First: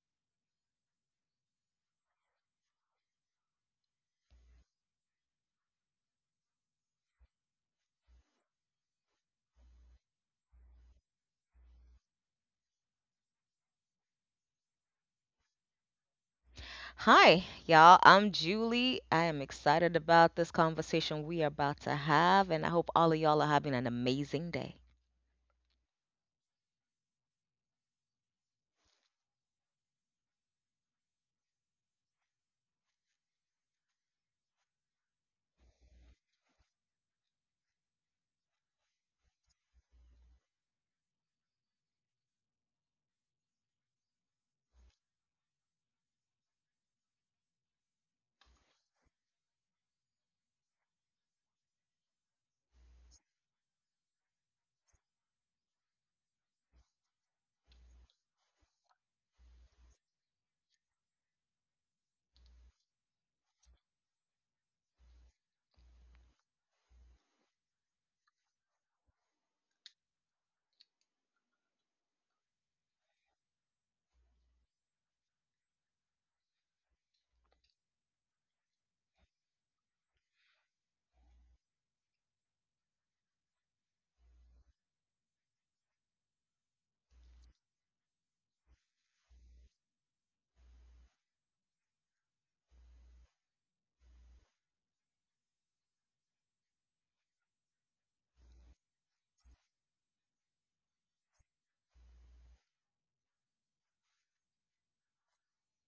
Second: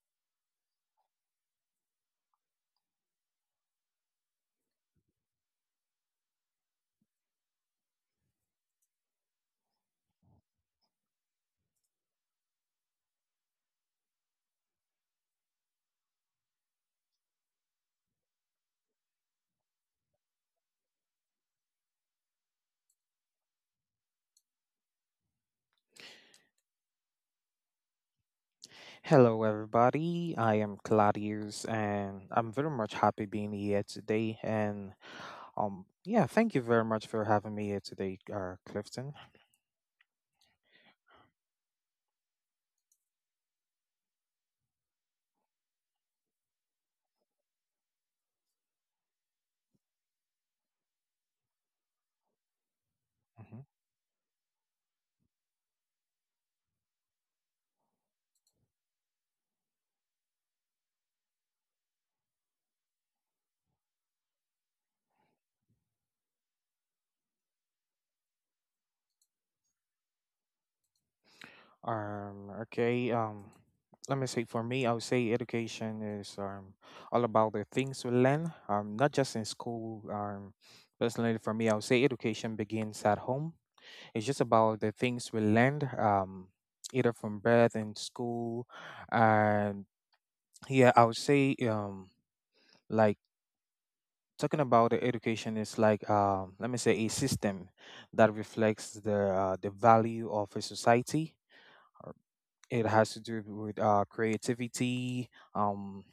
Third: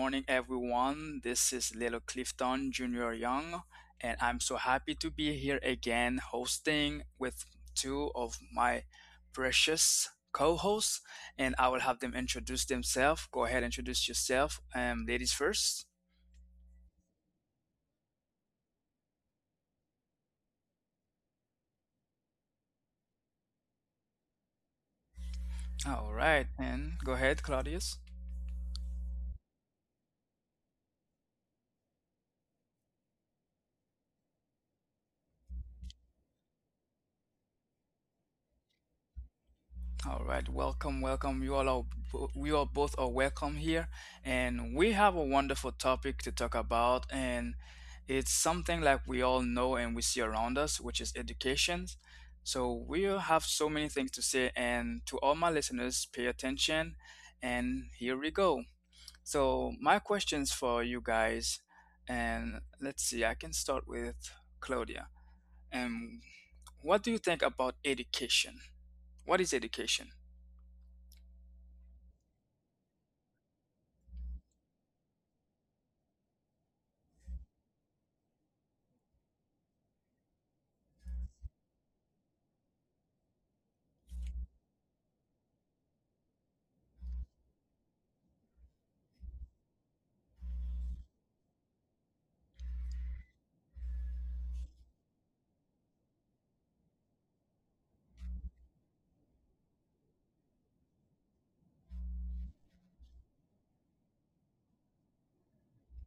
morning, everyone. This is Little Clifton Jr. Young, and I'm so happy to be here again hosting with two of my precious co hosts. And I will have them introduce themselves. Go ahead, introduce yourself, ladies first. Hi, y'all. I'm Julie. I am excited about this conversation we are about to have, and I hope all of y'all are having an amazing day. All right, and go ahead, Claudius. Hello, everybody. I am Claudius, and I'm very much happy being here today. And Yeah, thank you very much for having me here today, Clifton. All right, welcome, welcome. You all are We all both are welcome here, and we have a wonderful topic to talk about, and it's something like we all know and we see around us, which is education. So we have Mm-hmm. so many things to say, and to all my listeners, pay attention. And here we go. So my questions for you guys, and let's see, I can start with Claudia. And what do you think about education? What is education? Um, okay, um, let me say for me, I would say education is all about the things we learn, not just in school. Personally, for me, I would say education begins at home. It's just about the things we learned, either from birth and school. And yeah, I would say like talking about the education is like let me say a system that reflects the value of a society. It has to do with creativity, um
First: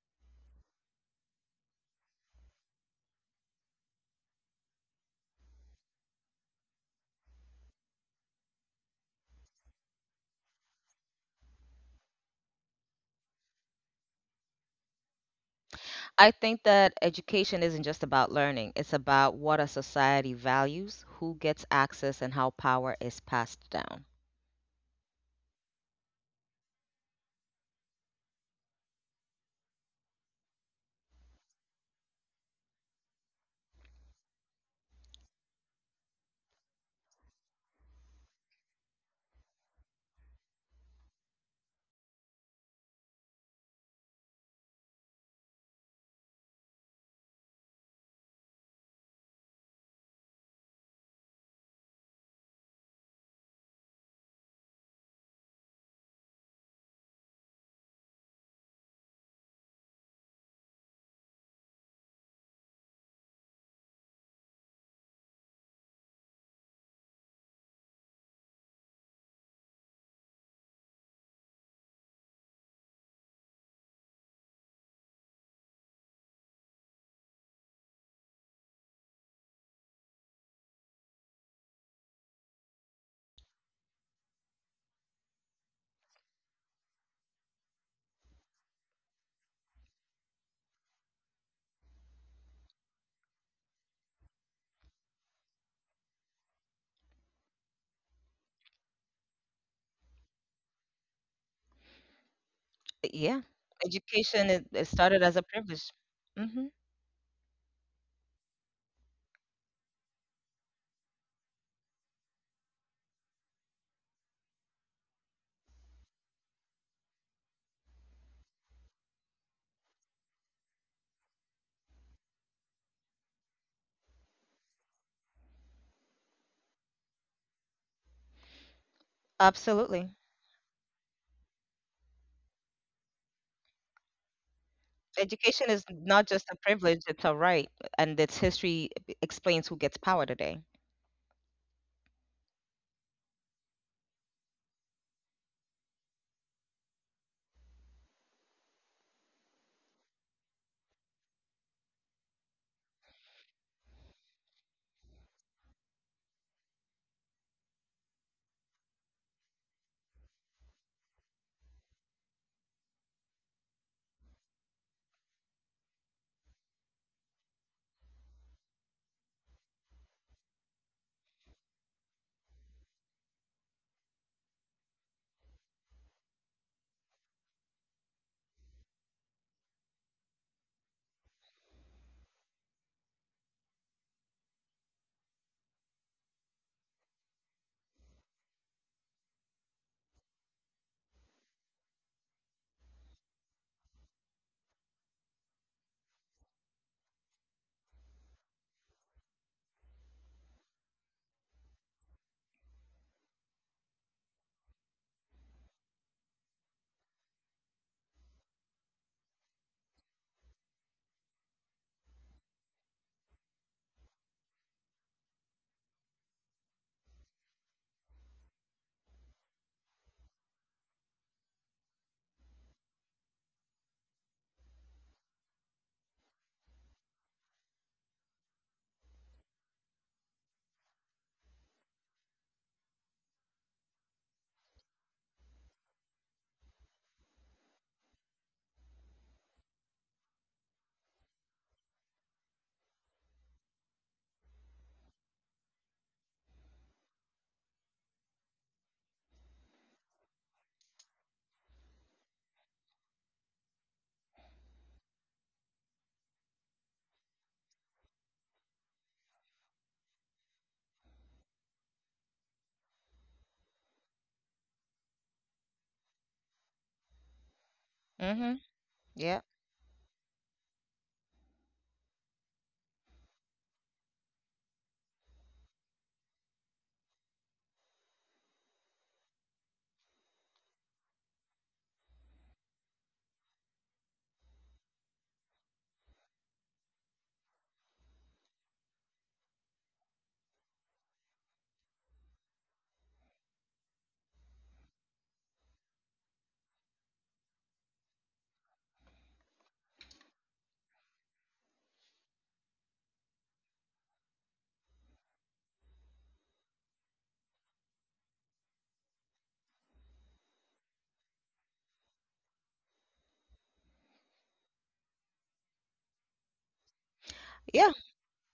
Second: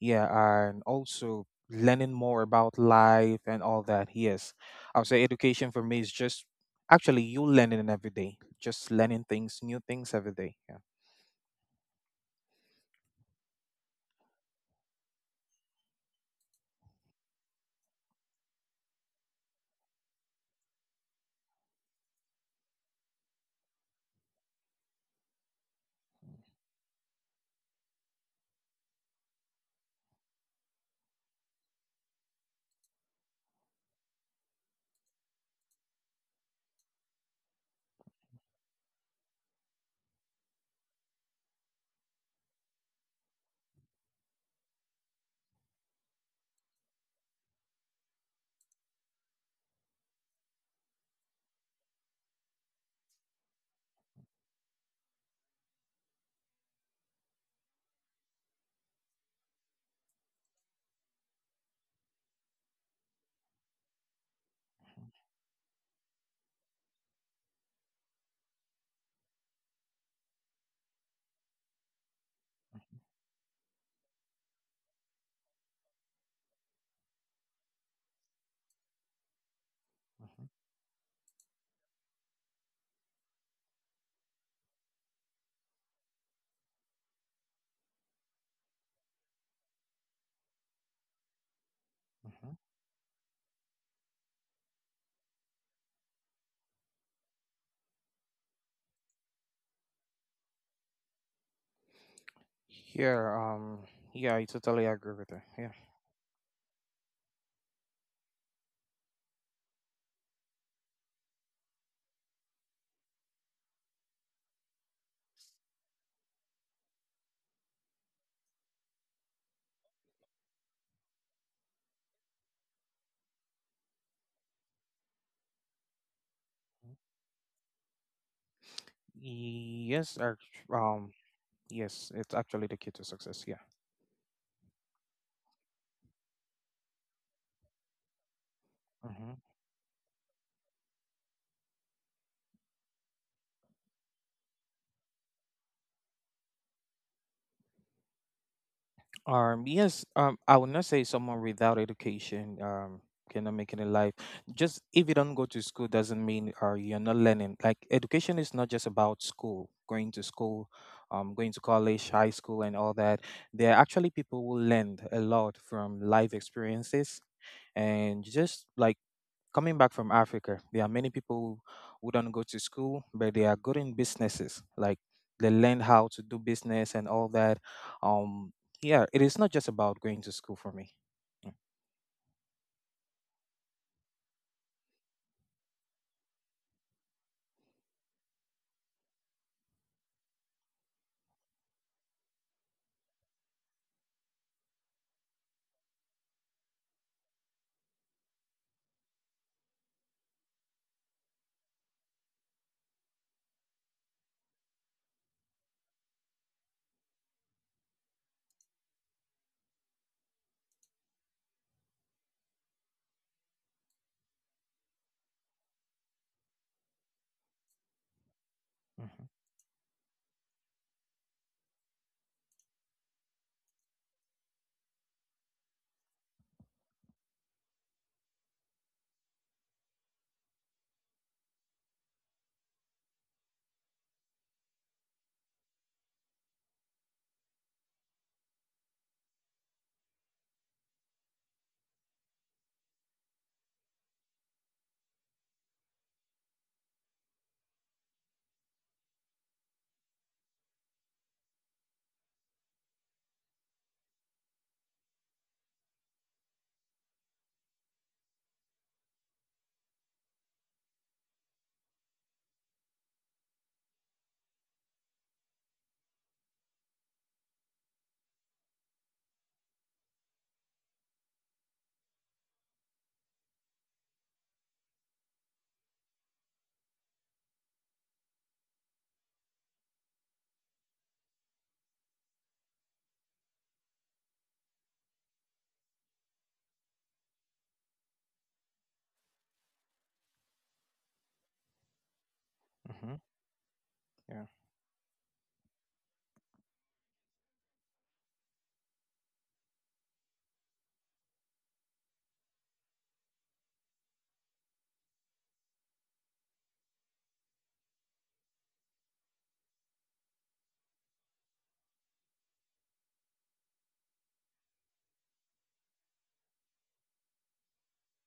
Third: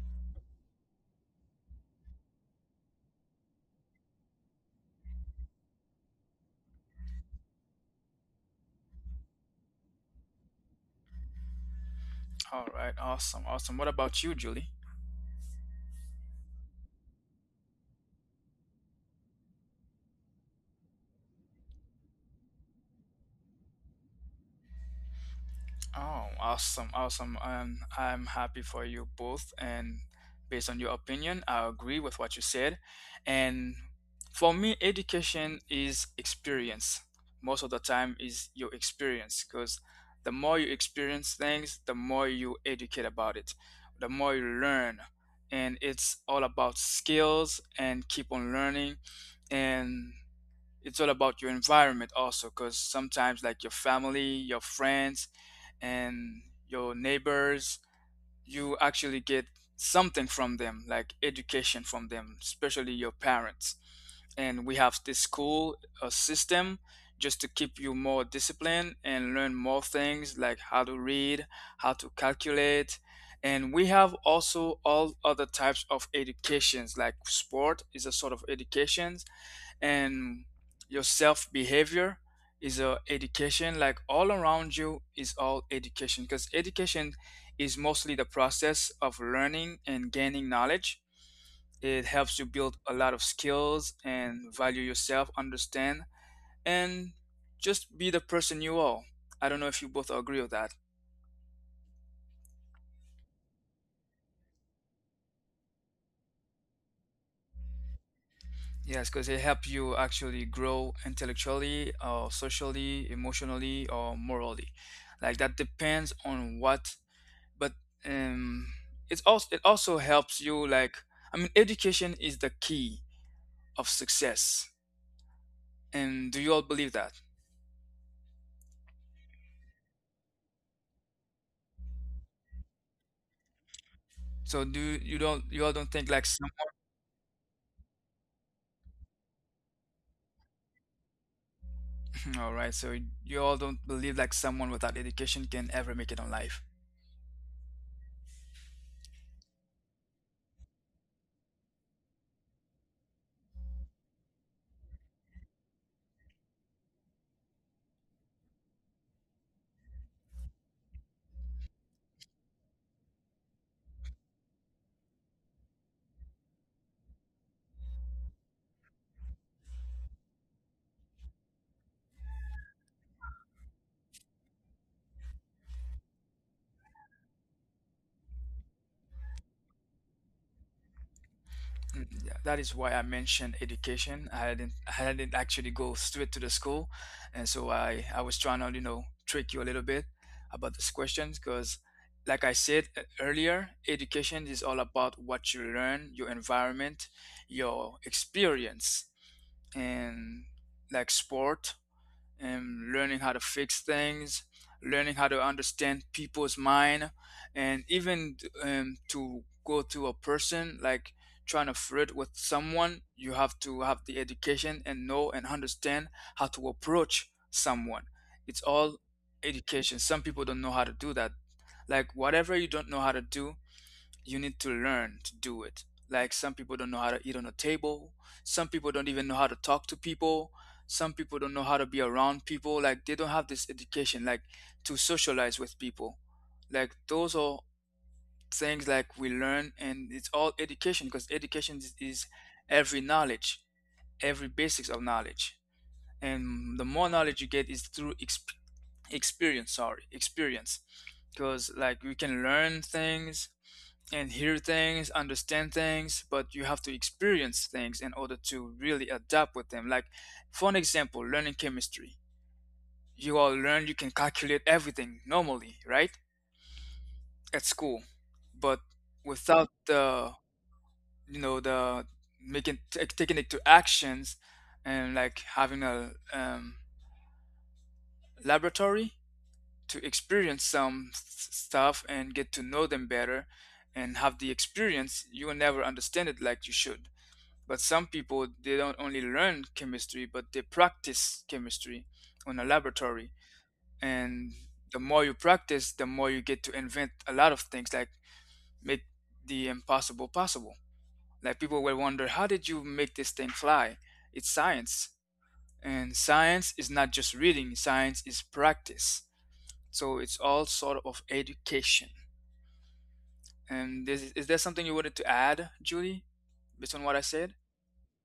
yeah, and also learning more about life and all that. Yes, I would say education for me is just actually you learning every day, just learning things new things every day, All right, awesome, awesome. What about you, Julie? I think that education isn't just about learning, it's about what a society values, who gets access, and how power is passed down. Oh, awesome, awesome. I'm happy for you both. And based on your opinion, I agree with what you said. And for me, education is experience. Most of the time is your experience because the more you experience things, the more you educate about it, the more you learn. And it's all about skills and keep on learning. And it's all about your environment also, because sometimes like your family, your friends, and your neighbors, you actually get something from them, like education from them, especially your parents. And we have this school system just to keep you more disciplined and learn more things, like how to read, how to calculate. And we have also all other types of educations, like sport is a sort of education, hmm and your self behavior is education. Like all around you is all education, because education is mostly the process of learning and gaining knowledge. It helps you hmm build a lot of skills and value yourself, understand, and just be the person you are. I don't know if you both agree with that. Yeah, yeah. Yeah, I education it totally agree started with as a that, yeah. privilege. Hmm. Yes, because it helps you actually grow intellectually or socially, emotionally, or morally. Like that depends on what. But um, it's also, it also helps you like, I mean, education is the key of success. And do you all believe that? Absolutely. yes ac- um Yes, it's actually the key to success. Yeah. So do you, you don't you Education all is don't think not like just a some privilege, it's a right, and its history hmm explains who gets power today. all right, so you all don't believe like someone without education can ever make it on life. Yes, I would not say someone without education cannot make it in life. Just if you don't go to school doesn't mean you're not learning. Like education is not just about school, going to college, high school, and all that. There are actually people who learn a lot from life experiences, and just like coming back from Africa, there are many people who don't go to school, but they are good in businesses. Like they learn how to do business and all that. Um, yeah, it is not just about going to school for me. Mm. Mm, yeah, that is why I mentioned education. I didn't actually go straight to the school, and so I was trying to, you know, trick you a little bit about this question, because like I said e- earlier, education is all about what you learn, your environment, your experience, and like sport, and learning how to fix things, learning how to understand people's mind, and even to go to a person like trying to flirt with someone, you have to have the education and know and understand how to approach someone. It's all Mhm. education. Some people don't know how to do that. Like whatever you don't know how to do, you need to learn to do it. Like some people don't know how to eat on a table. Some people don't even know how to talk to people. Some people don't know how to be around people. Like they don't have this education, like to socialize with people. Like those are things like we learn, and it's all education because education is every knowledge, every basics of knowledge. And the more knowledge you get is through experience. Sorry, experience, because like you can learn things and hear things, understand things, but you have to experience things in order to really adapt with them. Like, for an example, learning chemistry. You all learn you can calculate everything normally, right? At school, Hmm. but Yeah. without the, you know, the making taking it to actions, and like having a laboratory to experience some stuff and get to know them better and have the experience, you will never understand it like you should. But some people, they don't only learn chemistry, but they practice chemistry on a Mhm. laboratory. Yeah. And the more you practice, the more you get to invent a lot of things, like make the impossible possible. Like people will wonder, how did you make this thing fly? It's science. And science is not just reading, science is practice. So it's all sort of education. And this, is there something you wanted to add, Julie, based on what I said? Yeah,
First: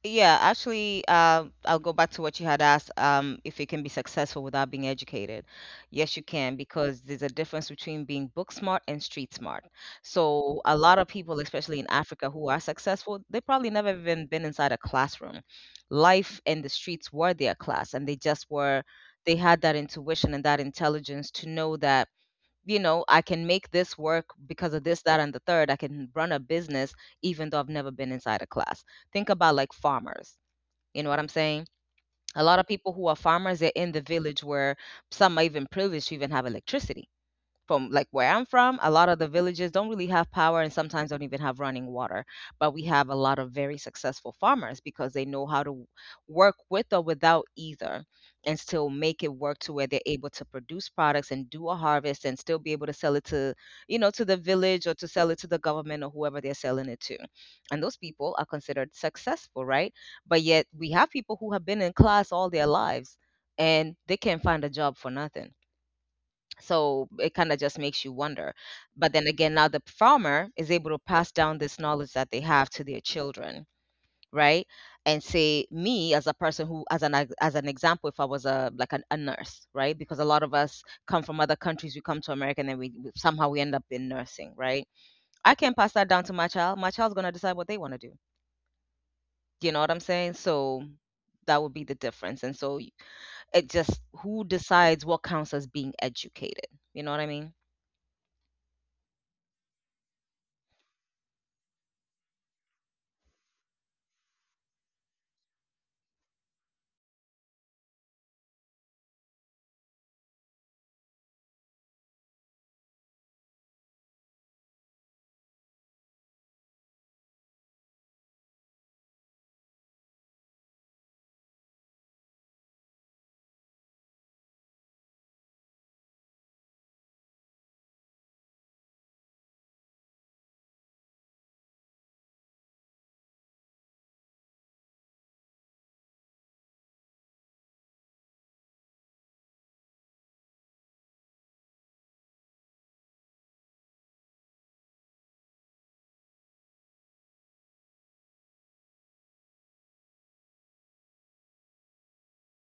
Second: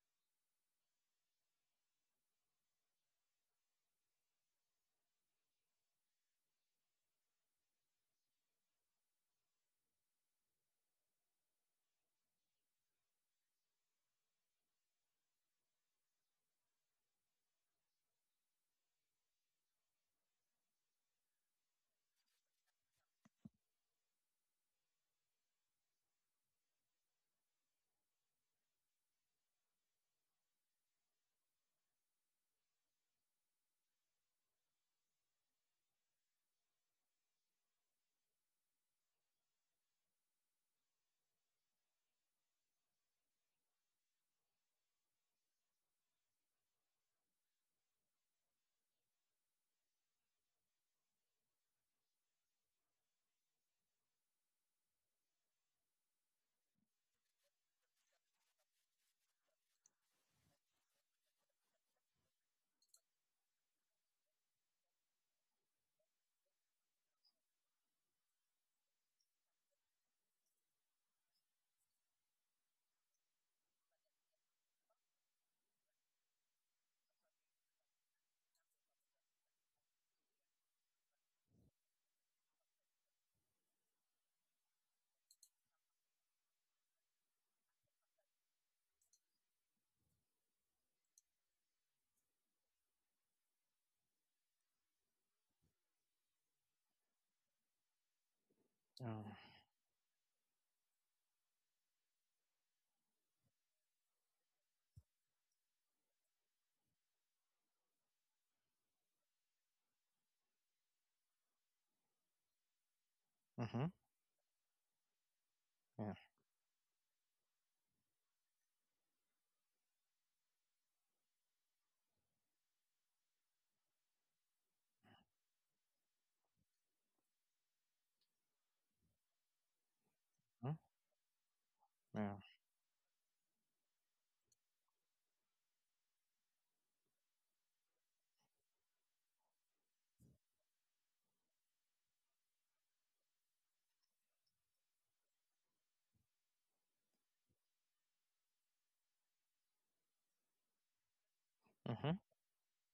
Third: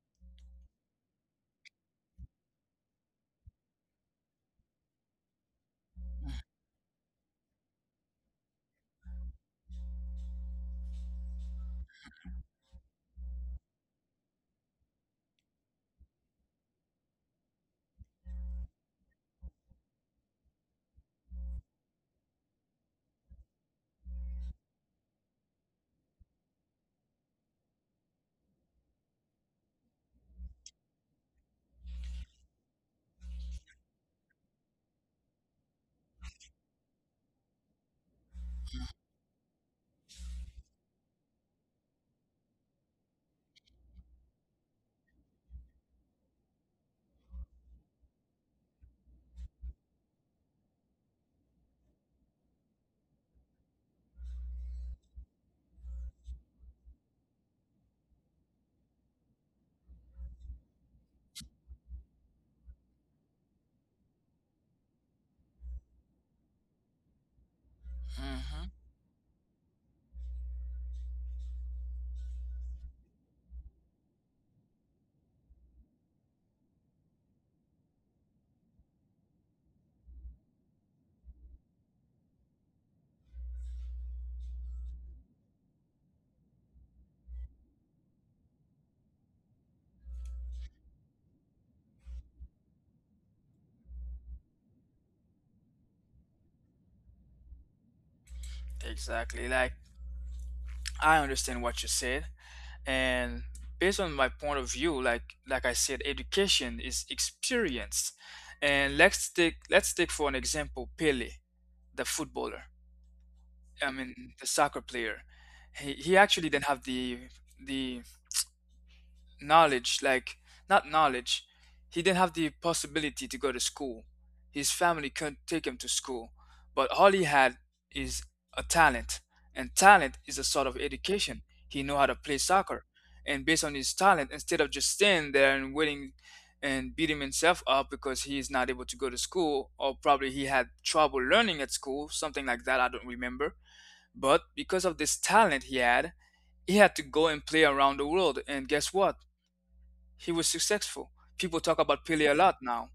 yeah, actually, I'll go back to what you had asked, if it can be successful without being educated. Yes, you can, because there's a difference between being book smart and street smart. So a lot of people, especially in Africa, who are successful, they probably never even been inside a classroom. Life and the streets were their class, and they just were, they had that intuition and that intelligence to know that I can make this work because of this, that, and the third. I can run a business even though I've never been inside a class. Think about like farmers. You know what I'm saying? A lot of people who are farmers, they're in the village where some might even privileged to even have electricity from, like, where I'm from, a lot of the villages don't really have power and sometimes don't even have running water. But we have a lot of very successful farmers because they know how to work with or without either and still make it work to where they're able to produce products and do a harvest and still be able to sell it to to the village, or to sell it to the government or whoever they're selling it to. And those people are considered successful, right? But yet we have people who have been in class all their lives and they can't find a job for nothing, Hmm. so it kind of just makes you wonder. But then again, now the farmer is able to pass down this knowledge that they have to their children, right? And say me, as a person who, as an example, if I was, a like, an, a nurse, right? Because a lot of us come from other countries, we come to America, and then somehow we end up in nursing, right? I can't pass that down to my child. My child's gonna decide what they want to do. Do you know what I'm saying? So that would be the difference. And so it just, who decides what counts as being educated? You know what I mean? Yeah. Exactly. Like I understand what you said, and based on my point of view, like I said, education is experience. And let's take for an example Pele, the footballer. Mhm. I mean the soccer player. Yeah. He actually didn't have the knowledge, like not knowledge, he didn't have the possibility to go to school. His family couldn't take him to school, but all he had is a talent, and talent is a sort of Mhm. education. He knew how to Yeah. play soccer, and based on his talent, instead of just staying there and waiting and beating himself up because he is not able to go to school, or probably he had trouble learning at school, something like that, I don't remember. But because of this talent he had, he had to go and play around the world, and guess what, he was successful. People talk about Mhm. Pele a lot now.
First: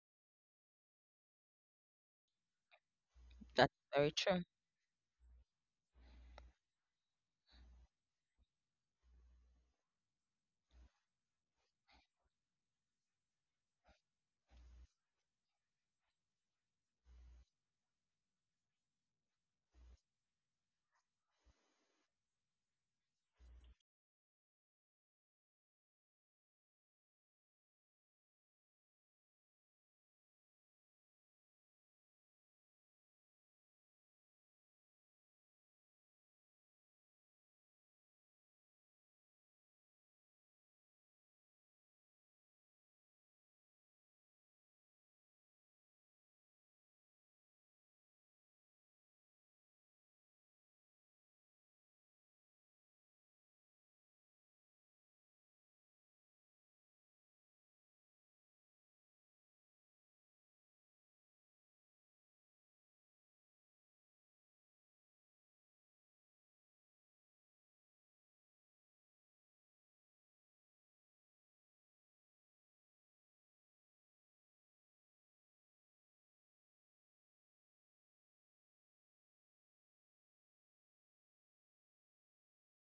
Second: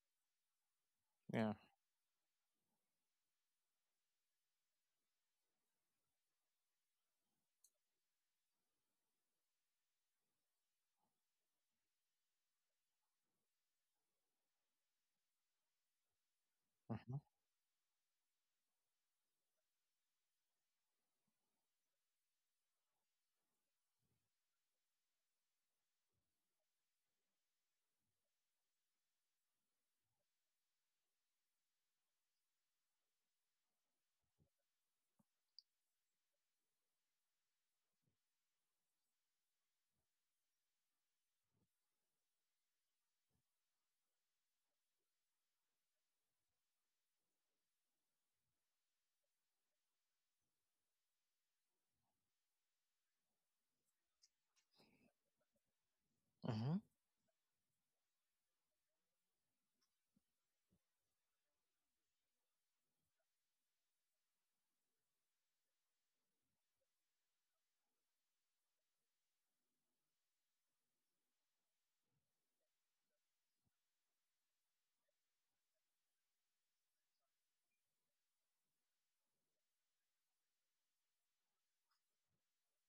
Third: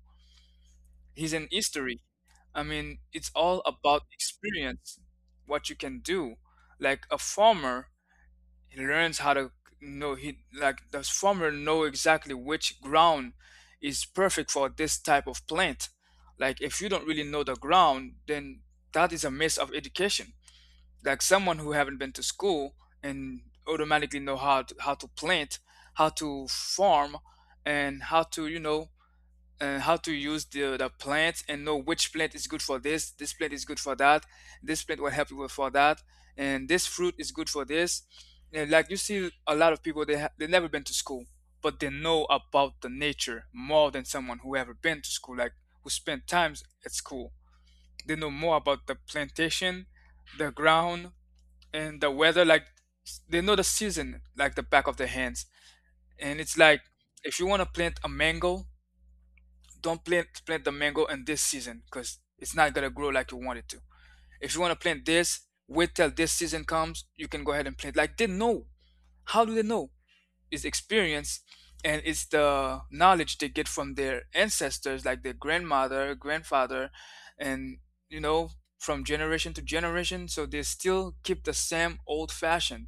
He's in Yeah. history. I mean, it's all That's about very true. experience, what you can do. Like a farmer, he learns how to know, he like the farmer know exactly which ground is perfect for this type of plant. Like if you don't mhm, really know the ground, then that is a miss of education. Like someone who haven't been to school and automatically know how to, plant, how to farm, and how to, you know, how to use the plants, and know which plant is good for this, this plant is good for that, this plant will help you with for that, and this fruit is good for this. And like you see a lot of people, they never been to school, but they know about the nature more than someone who ever been to school, like who spent times at school. They know more about the plantation, the ground, and the weather. Like they know the season like the back of their hands. And it's mhm. Mhm. like if you want to plant a mango, don't plant the mango in this season, because it's not gonna grow like you want it to. If you want to plant this, wait till this season comes. You can go ahead and plant. Like they know. How do they know? It's experience, and it's the knowledge they get from their ancestors, like their grandmother, grandfather, and you know, from generation to generation. So they still keep the same old fashioned,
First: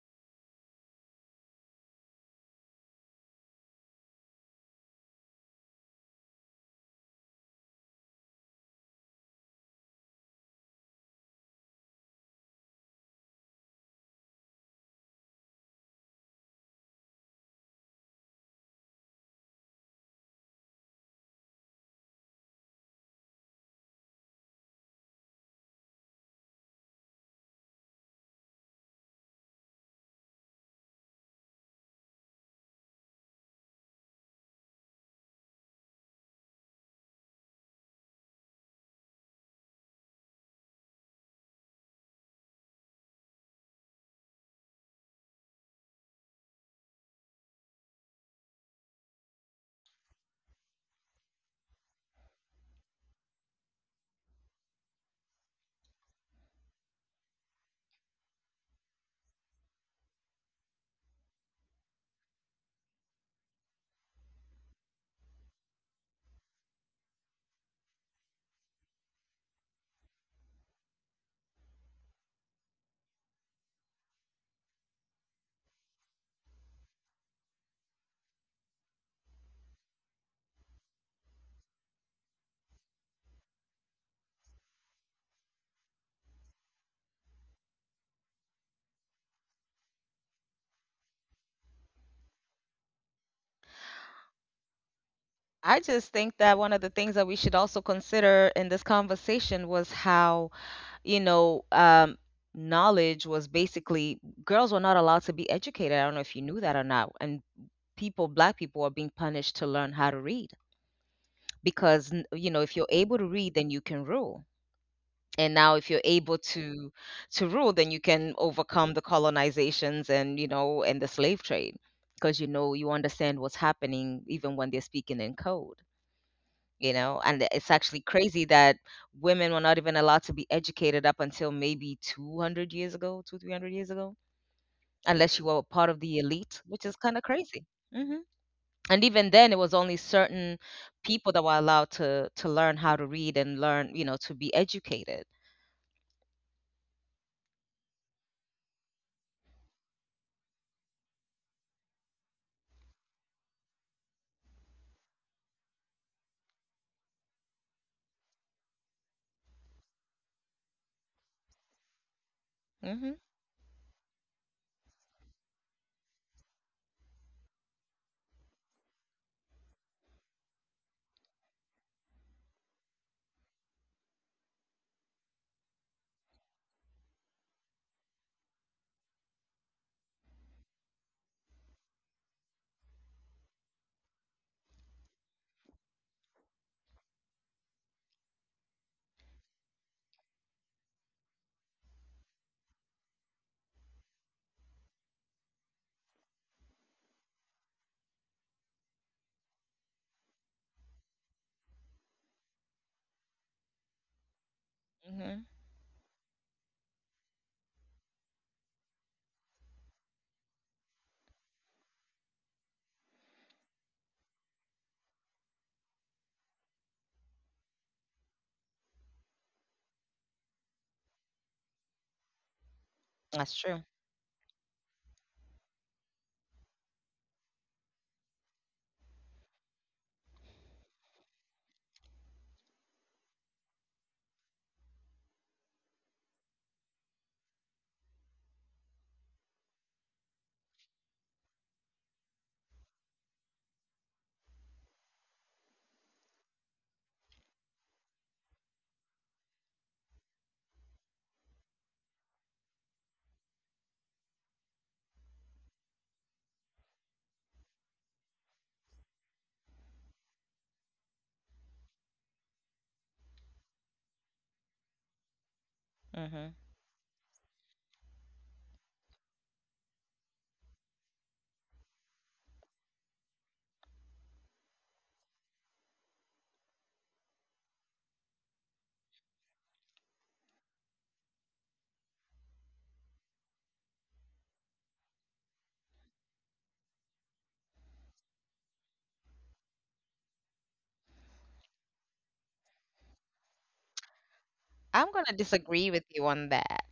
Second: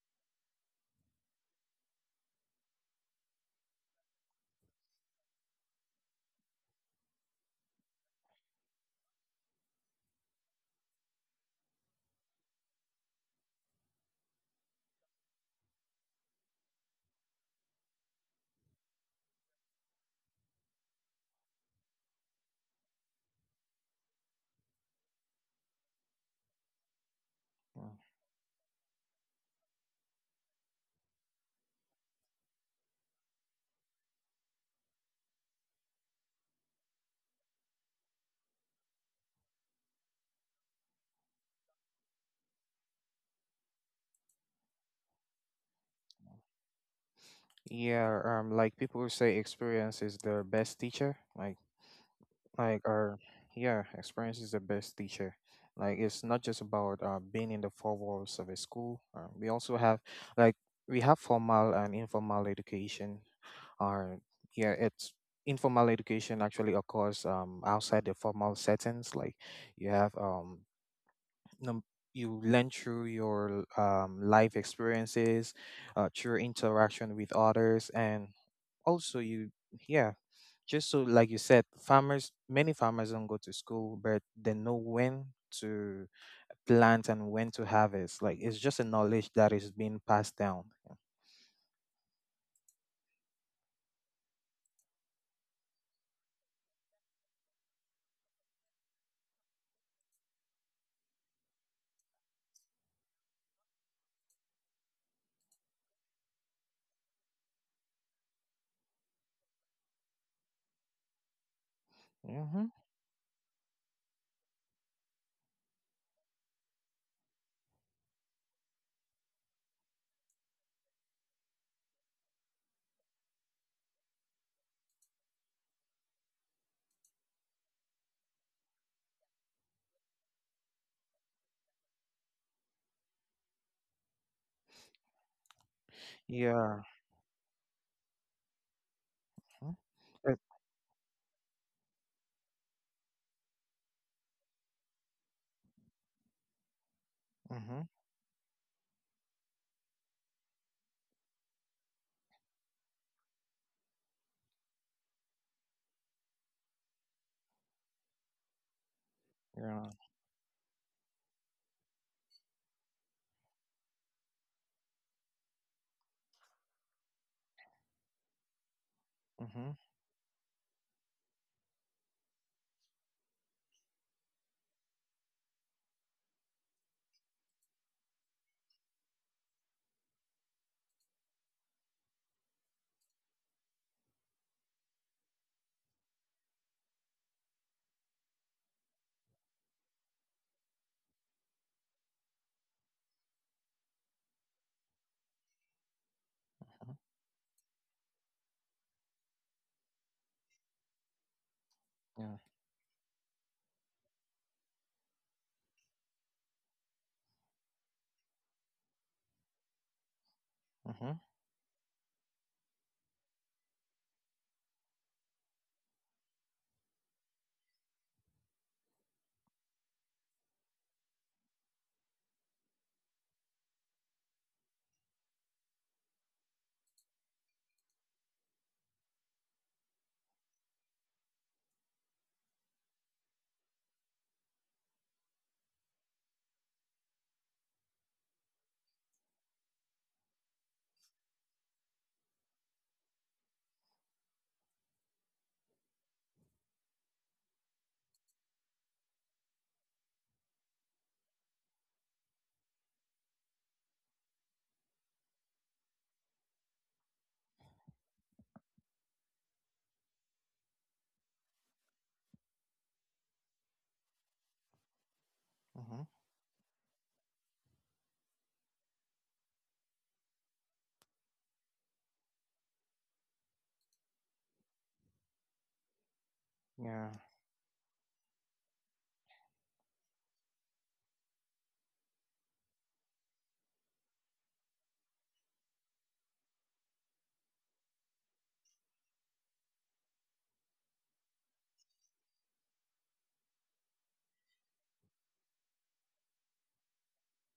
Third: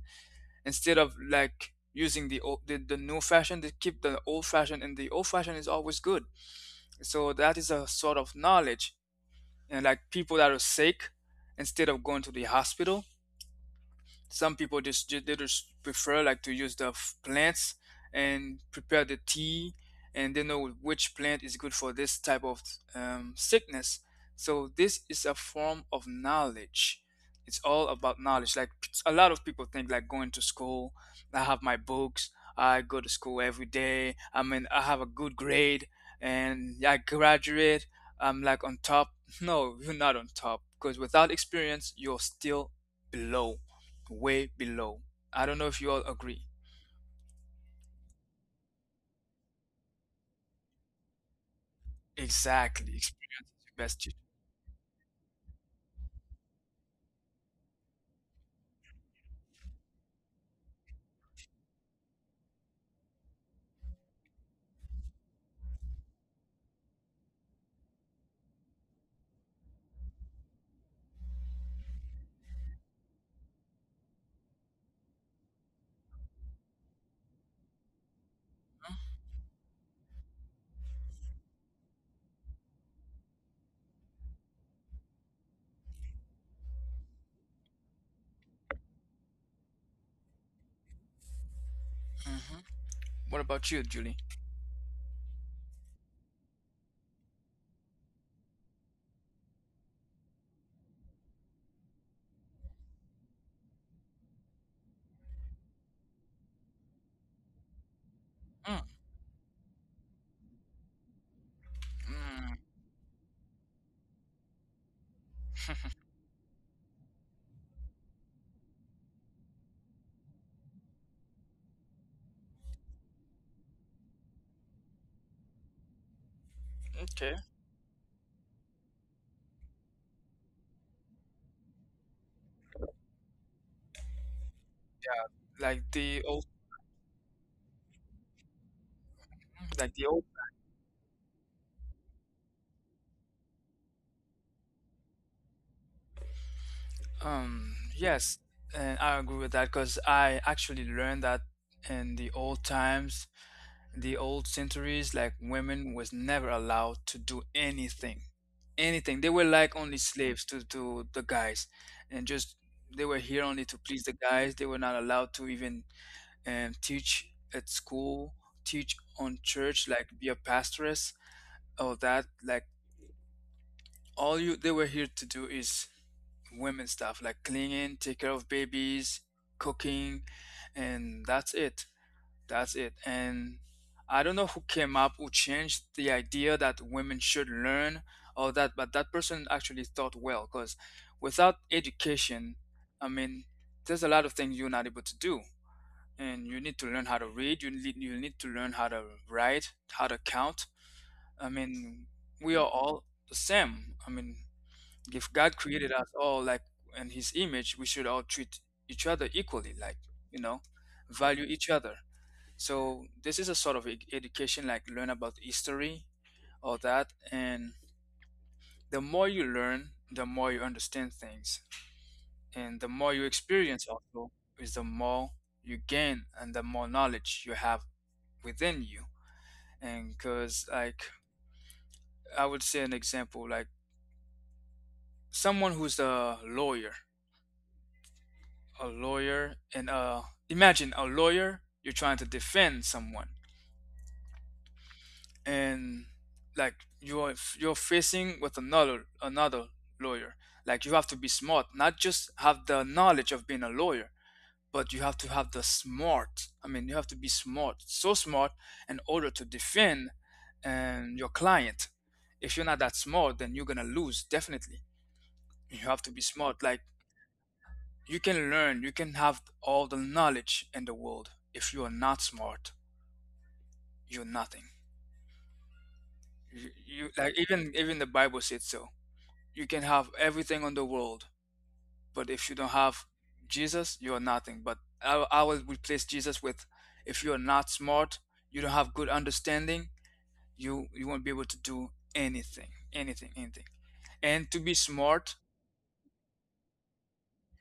instead of like using the old the new fashion. They keep the old fashioned, and the old fashioned is always good. So that is a sort of knowledge. And like people that are sick, instead of going to the hospital, some people just they just prefer like to use the plants and prepare the tea, and they know which plant is good for this type of sickness. So this is a form of knowledge. It's all Yeah. about knowledge. Like a lot of people think like going to school. I have my books. I go to school every day. I mean, I have a good grade and I graduate. I'm like on top. No, you're not on top, because without experience, you're still below, way below. I don't know if you all agree. Yeah, like people who say, experience is the best teacher. Like, Exactly. or Experience your yeah, best teacher. experience is the best teacher. Like, it's not just about being in the four walls of a school. We also have, like, we have formal and informal education. Or yeah, it's Informal education actually occurs outside the formal settings. Like, you have num- you learn through your life experiences, through interaction with others, and also you yeah just so like you said, farmers, many farmers don't go to school, but they know when to plant and when to harvest. Like it's just a knowledge that is being passed down. Mm-hmm. What about you, Julie? I just think that one of the things that we should also consider in this conversation was how, you know, um, knowledge was basically girls were not allowed to be educated. I don't know if you knew that or not. And people, black Mm. people, are being punished to learn how to read because, Yeah. n- Mm. you Mm-hmm. know, if you're able to read, then you can rule. And now, if you're able to rule, then you can overcome the colonizations, and you know and the slave trade, because you understand what's happening even when they're speaking in code you Okay. know and it's actually crazy that women were not even allowed to be educated up until maybe 200 years ago, 2, 300 years ago, unless you were Like part of the the old, elite, Yeah. which is kind of crazy. Hmm. And even then it was like the only old. Uh, certain people that were allowed to learn how to read and learn, to be educated. Mm-hmm. Yes, and I agree with that, because I actually learned that in the old times, the old centuries, like women was never allowed to do anything, anything. They were like Yeah. only slaves to the guys, and just they were Hmm. here only to please the guys. They were not allowed to even and teach at school, teach on Mm-hmm. church, like be a pastoress, all that. Like all you they were here to do is women stuff, like cleaning, take care of babies, cooking, and that's it. That's it. And I don't know who came up who changed the idea that women should learn all that, but that person actually thought well because without education, I mean, there's a lot of things you're not able to do and you need to Mm-hmm. learn how to read, you need to learn how to write, how to count. i mean Yeah. we are all the same. If God Hmm. created us all like in his image, we should all treat each other equally, like, you know Mm-hmm. value each other. So this is a sort of education, like learn about history, all that. And the more you learn, the more you understand things, and the more you experience That's true. also is the more you gain and the more knowledge you have within you. And because, like, I would say an example, like someone who's a lawyer, a lawyer and imagine a lawyer, you're trying to defend someone, and like you're facing with another lawyer. Like you have to be smart, not just have the knowledge of being a lawyer, but you have to have the smart. You have to be smart, so smart, in order to defend and your client. If you're not that smart, then you're gonna lose, definitely. You have Mm-hmm. to be smart. Like, Hmm. you can learn, you can have all the knowledge in the world. If you are not smart, you're nothing. You Yeah. like even the Bible said so. You can have everything on the world, but if you don't have Jesus, you are nothing. But I will replace Jesus with, if you are not smart, you don't have good understanding, you won't be able to do anything, anything, anything. And to be smart, I'm going to disagree with you on that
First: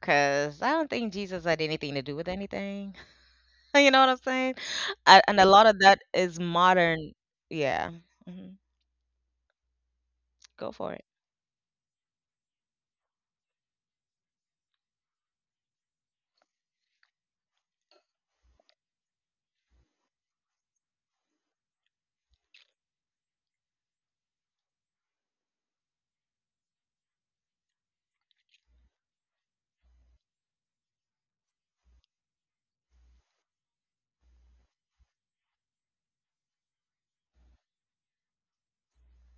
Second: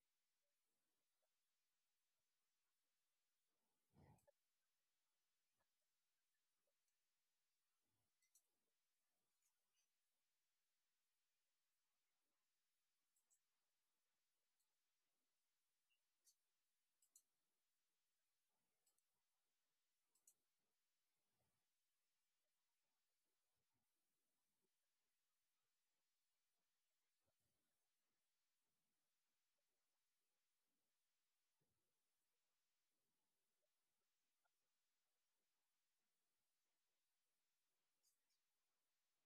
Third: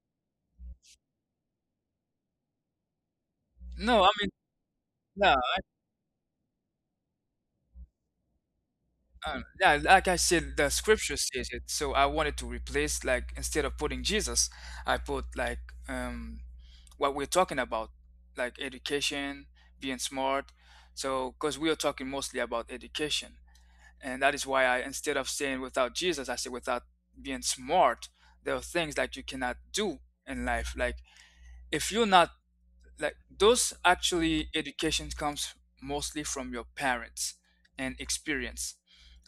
because I don't think Jesus had anything to do with anything. You know no, what I'm saying? A no. and a lot of that is modern. Yeah. Mhm. Yeah, like I said, the Go for it. scripture says it. So I wanted to replace, like, instead of putting Jesus, I put like um, what we're talking about, like education, being smart. So, because we are talking mostly about education, and that is why I, instead of saying without Jesus, I said without being smart. There are things that you cannot do in life. Like if you're not, like, those actually education comes mostly from your parents and experience.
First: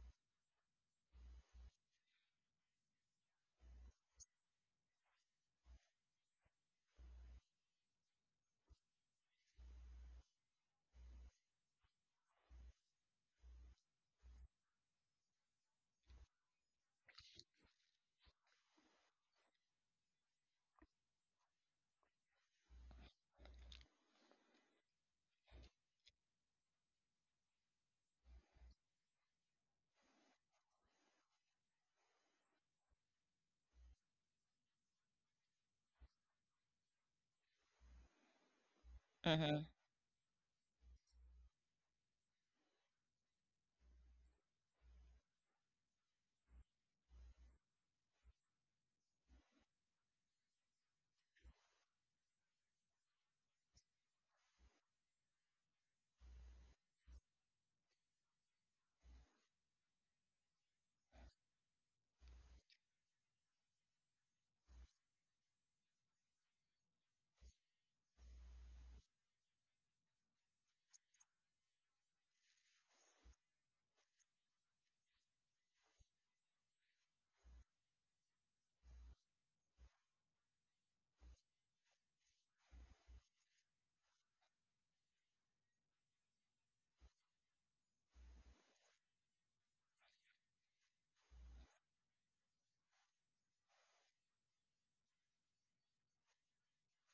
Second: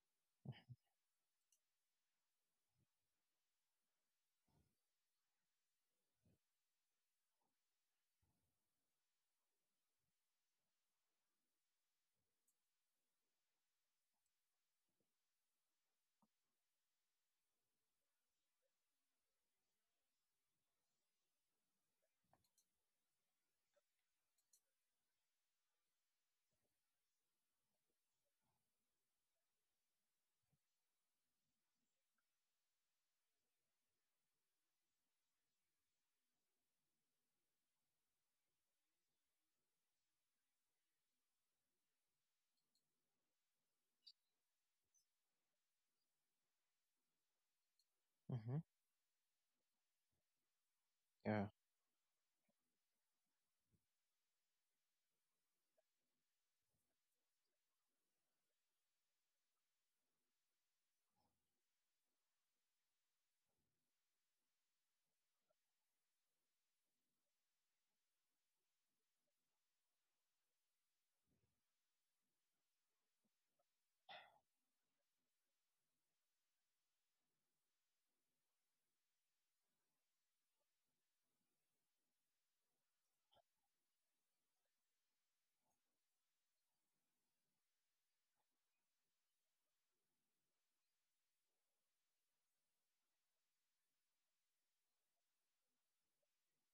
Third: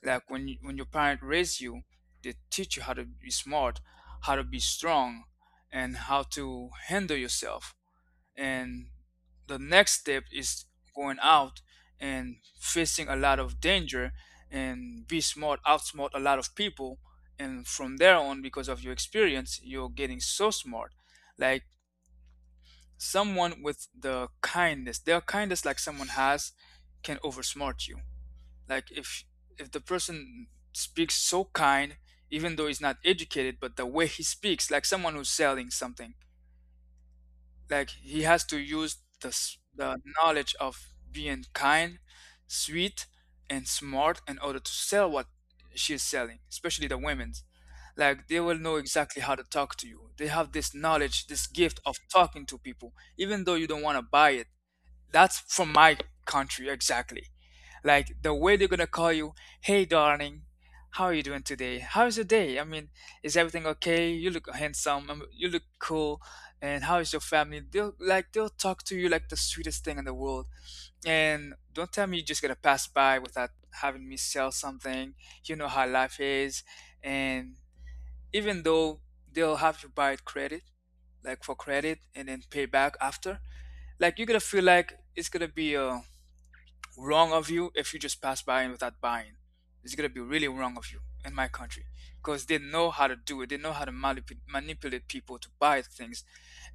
Like when your parent raise you, they teach you how to be smart, how to be strong, and how to handle yourself, and the next step is going out and facing a lot of danger and be smart, outsmart a lot of people. And from there on, because of your experience, you're getting so smart. Like someone with their kindness, like someone has can oversmart you. Like if the person speaks so kind, even though he's not educated, but the way he speaks, like someone who's selling something, like he has to use the, Mhm. The knowledge of being kind, sweet, and smart in order to sell what she's selling, especially the women's. Like they Mm-hmm. will know exactly how to talk to you. They have this knowledge, Yeah. this gift of talking to people, even though you don't want to buy it. That's from my country exactly. Like the way they're gonna call you, "Hey darling, how are you doing today? How's your day? Is everything okay? You look handsome. You look cool. And how is your family?" They'll like they'll talk to you like the sweetest thing in the world. And, "Don't tell me you're just gonna pass by without having me sell something. You know how life is." And even though they'll have you buy it credit, like for credit, and then pay back after, like you're gonna feel like it's gonna be a wrong of you if you just pass by and without buying. It's gonna be really wrong of you in my country because they know how to do it. They know how to manipulate people to buy things.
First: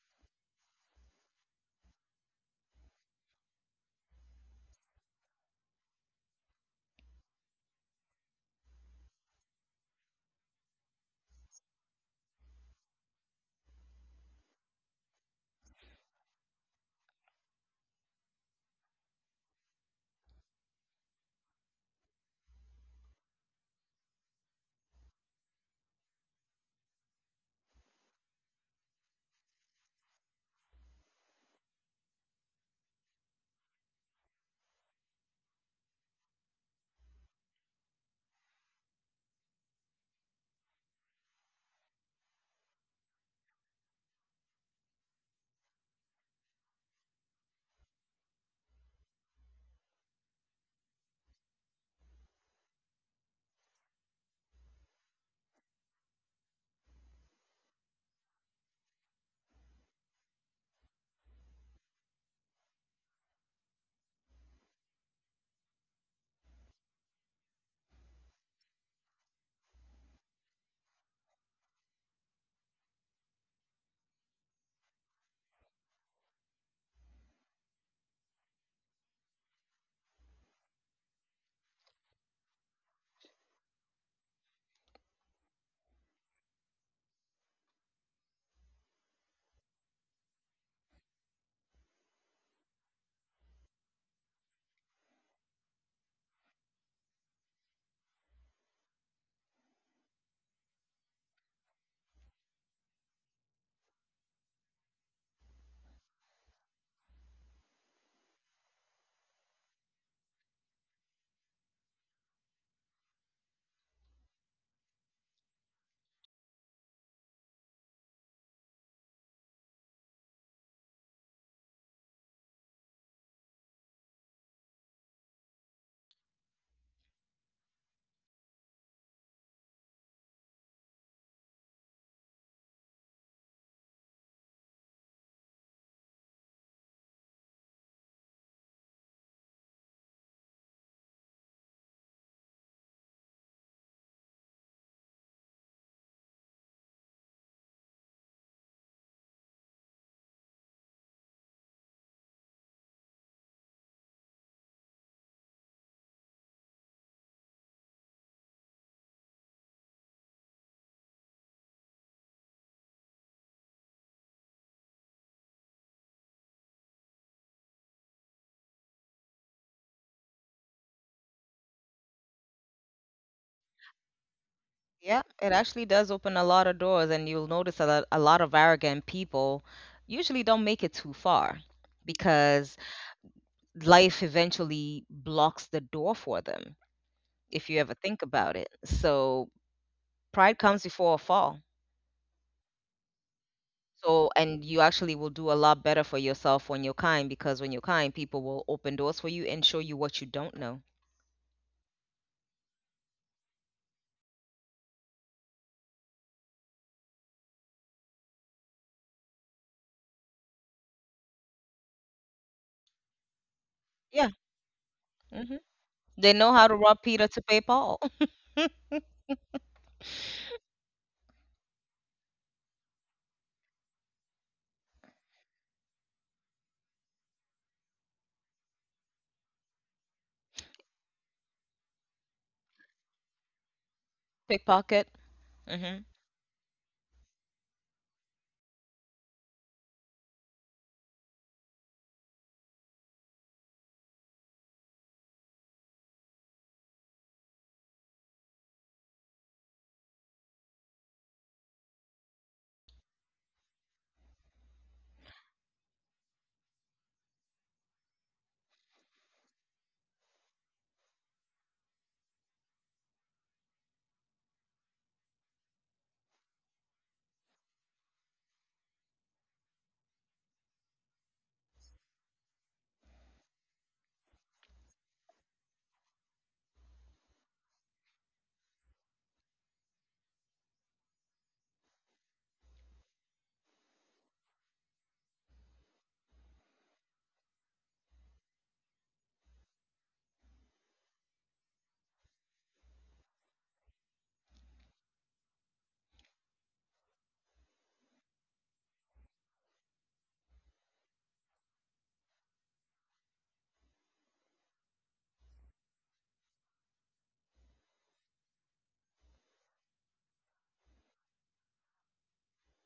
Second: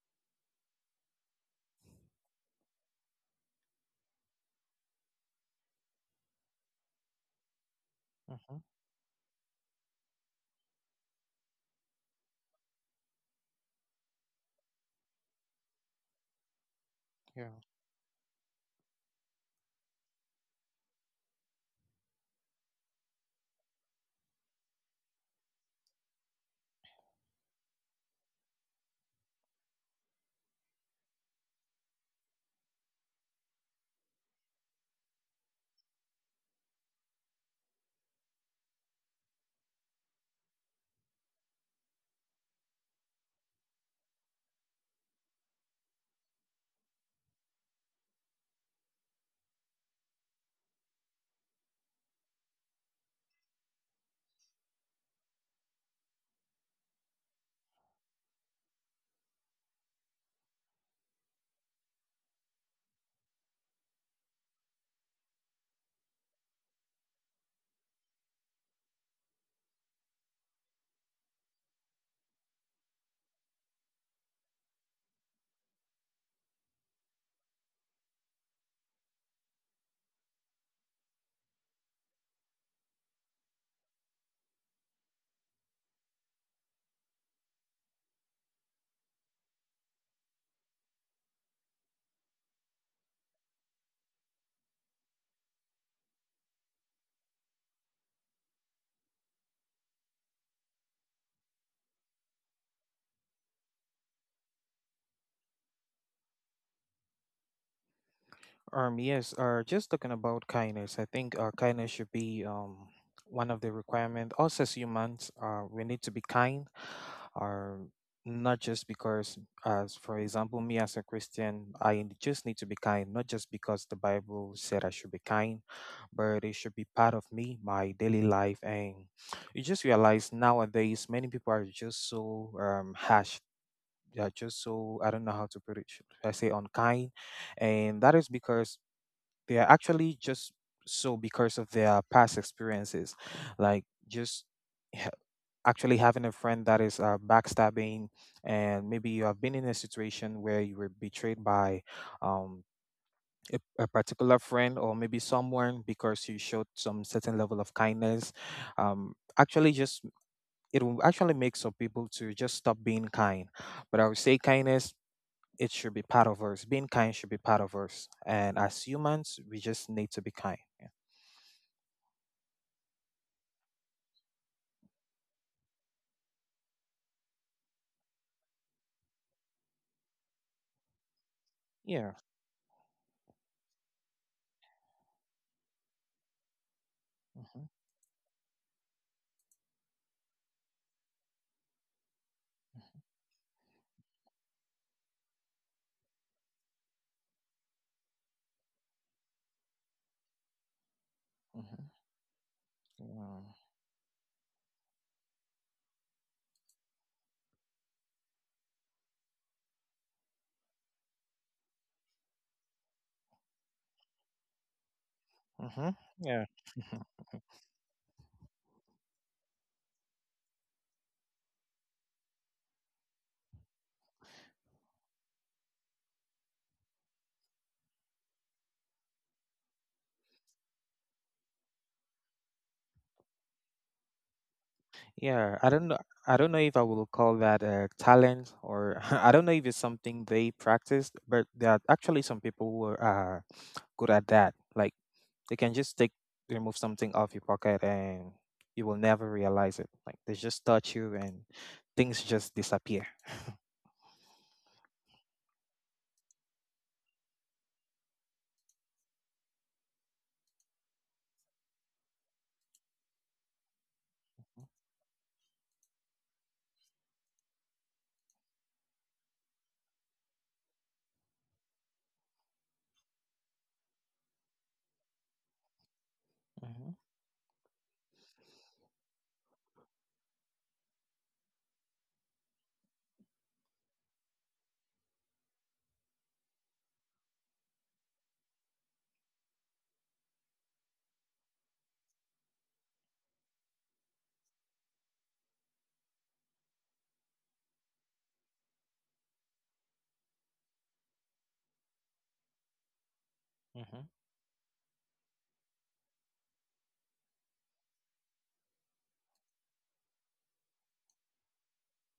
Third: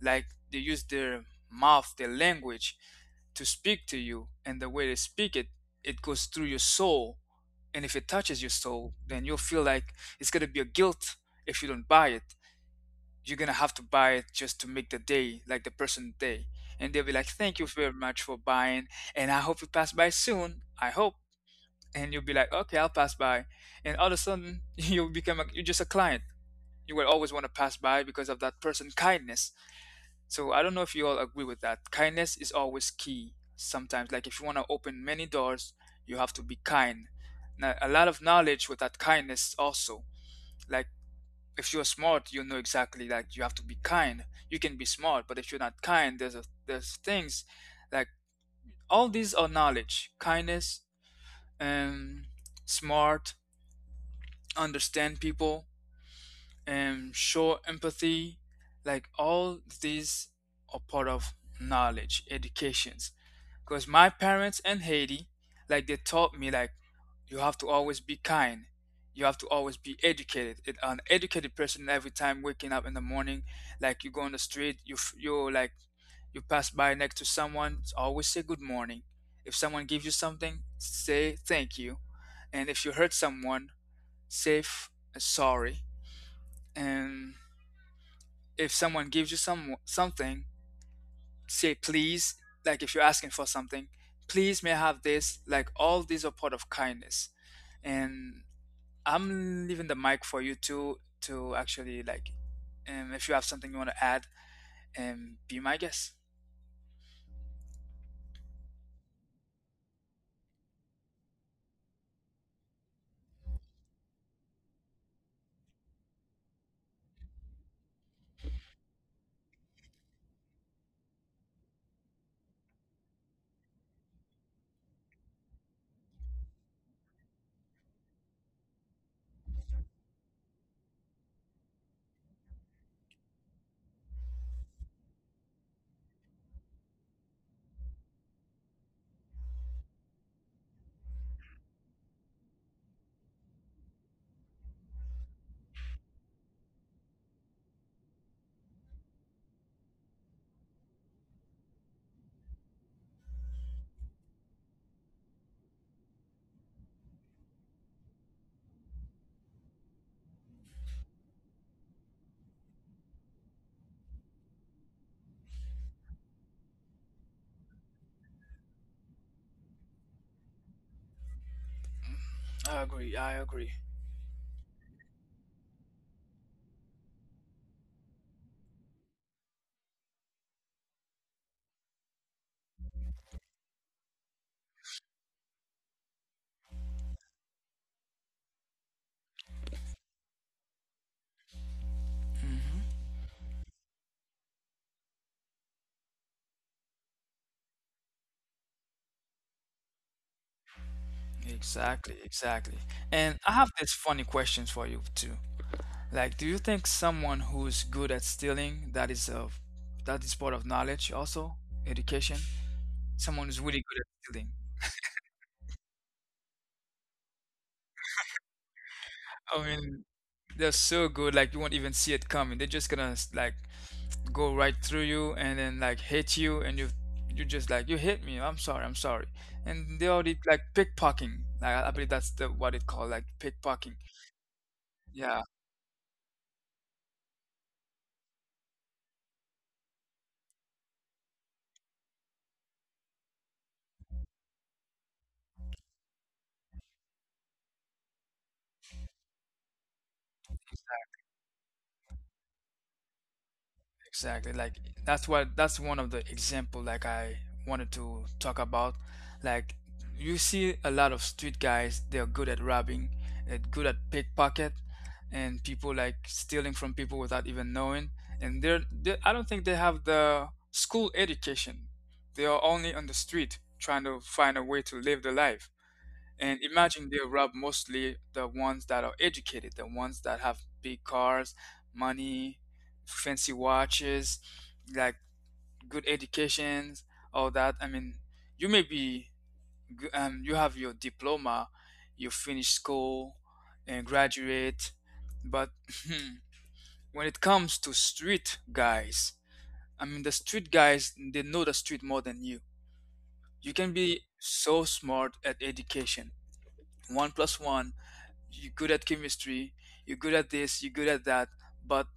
Like they use their mouth, their language to speak to you, and the way they speak it, it goes through your soul. And if it touches your Mm-hmm. soul, then you'll feel like it's gonna be a guilt if you don't buy it. You're gonna have to buy it just to make the day, like the person day. And they'll be like, Yeah. "Thank you very much for buying, and I hope you pass by soon. I hope." And you'll be like, "Okay, I'll pass by." And all of a sudden you become a, you're just a client. You will always want to pass by because of that person kindness. So I don't know if you all agree with that. Kindness is always key sometimes. Like if you want to open many doors, you have to be kind. Now, a lot of knowledge with that kindness also. Like if you're smart, you'll know exactly, like you have to be kind. You can be smart, but if you're not kind, there's a, there's things. Like all these are knowledge, kindness, and smart, understand people and show empathy. Like all these are part of knowledge educations. Because my parents in Haiti, like they taught me, like you have to always be kind. You have to always be educated. It, an educated person every time waking up in the morning, like you go on the street, you you like you pass by next to someone, always say good morning. If someone gives you something, say thank you. And if you hurt someone, say sorry. And if someone gives you something, say please. Like if you're asking for something, please may I have this. Like all these are part of kindness. And I'm leaving the mic for you to actually like if you have something you want to add, be my guest. Yes. Just talking about kindness, I think kindness should be one of the requirement. Us as humans, we need to be kind. Uh, Not just because, as for example, me as a Christian, I just need to be kind. Not just because the Bible said I should be kind, but it should be part of me, my daily life. And you just realize nowadays, many people are just so harsh, yeah, just so I don't know how to put it. Should I say unkind? And that is because they are actually just so because of their past experiences, like ha- actually having a friend that is backstabbing, and maybe you have been in a situation where you were betrayed by um, a particular friend or maybe someone because you showed some certain level of kindness. Actually, just it will actually make some people to just stop being kind. But I would say kindness, it should be part of us. Being kind should be part of us. And as humans, we just need to be kind. Yeah. I agree. I agree. Yeah, it actually does open a lot of doors, and you'll notice that a lot of arrogant people usually don't make it too far because Yeah. life eventually blocks the door for them, if you ever think Mm-hmm. about it. So, pride comes before a fall. Mm-hmm. Hmm. So, and you actually will do a lot better for yourself when you're kind, because when you're kind, people will open doors for you and show you what you don't know. Exactly, exactly. And Mm-hmm. I have these funny questions for you too. Like, do you think someone who's good at stealing, that is part of knowledge also, education? Someone who's Yeah. really good at stealing. Mhm. They know Mm-hmm. how to rob Yeah. Peter to pay Paul. I mean, they're so good, like you won't even see it coming. They're just gonna like go right through you and then like hit you, and you you just like, "You hit me. I'm sorry, I'm sorry." And they already like pickpocketing. Like I believe that's the what it called, like pickpocketing. Pickpocket. Hmm. Yeah. Yeah, I don't know. I don't know if I will call that a talent or I don't know if it's something they practiced, but there are actually some people who are good at that. Like they can just take remove something off your pocket and you will never realize it. Like they just touch you and things just disappear. Exactly. Like that's what, that's one of the example like I wanted to talk about. Like you see a lot of street guys, they're good at robbing, they good at pickpocket, and people like stealing from people without even knowing. And they I don't think they have the school education. They are only on the street trying to find a way to live their life. And Mhm, imagine they rob mostly the ones that are educated, the ones that have big cars, money, fancy watches, like good educations, all that. I mean, you may be, you have your diploma, you finish school and graduate, but when it comes to street guys, I mean, the street guys, they know the street more than you. You can mhm. be so smart at education. 1 plus 1, you're good at chemistry, you're good at this, you're good at that, but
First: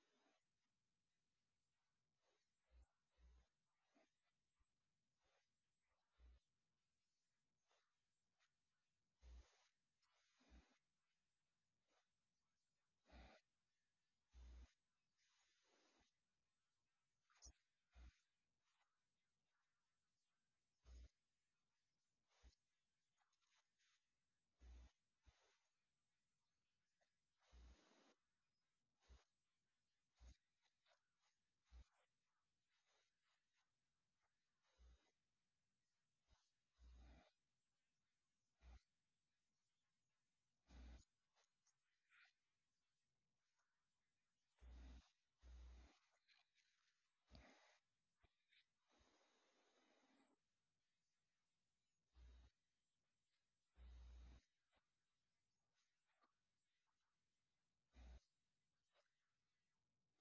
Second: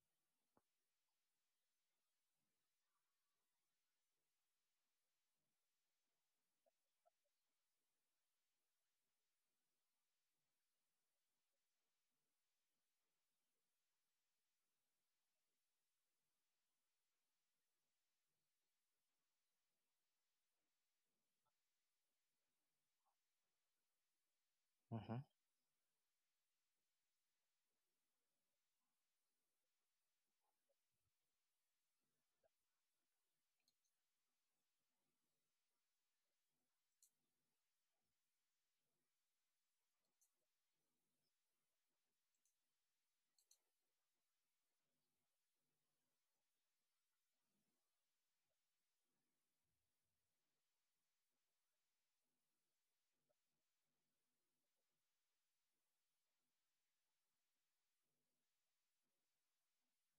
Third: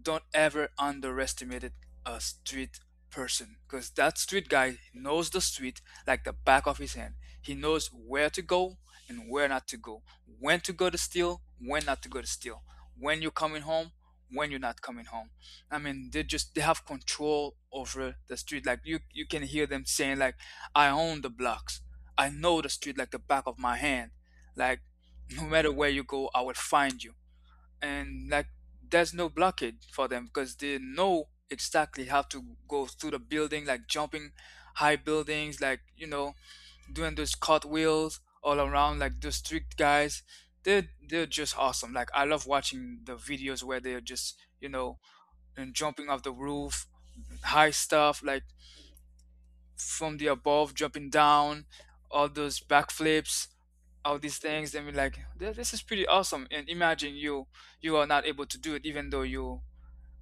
don't ever underestimate a street person because that street guy knows the street like the back of his hand. He knows where to go and where not to go, when to go to steal, when not to go to steal, when you're coming home, when you're not coming home. I mean, they just they have control over the street. Like you can hear them saying like, "I own the blocks. I know the street like the back of my hand. Like Mhm. no matter where you go, I will find you." And like there's no blockade for them because they know exactly how to go through the building, like jumping high buildings, like, doing those cartwheels all around, like those strict guys. They're just awesome. Like I love watching the videos where they're just, and jumping off the roof, high stuff, like from the above, jumping down, all those backflips, all these things. Then we're like, "Th- this is pretty awesome." And imagine you, you are not able to do it, even though you,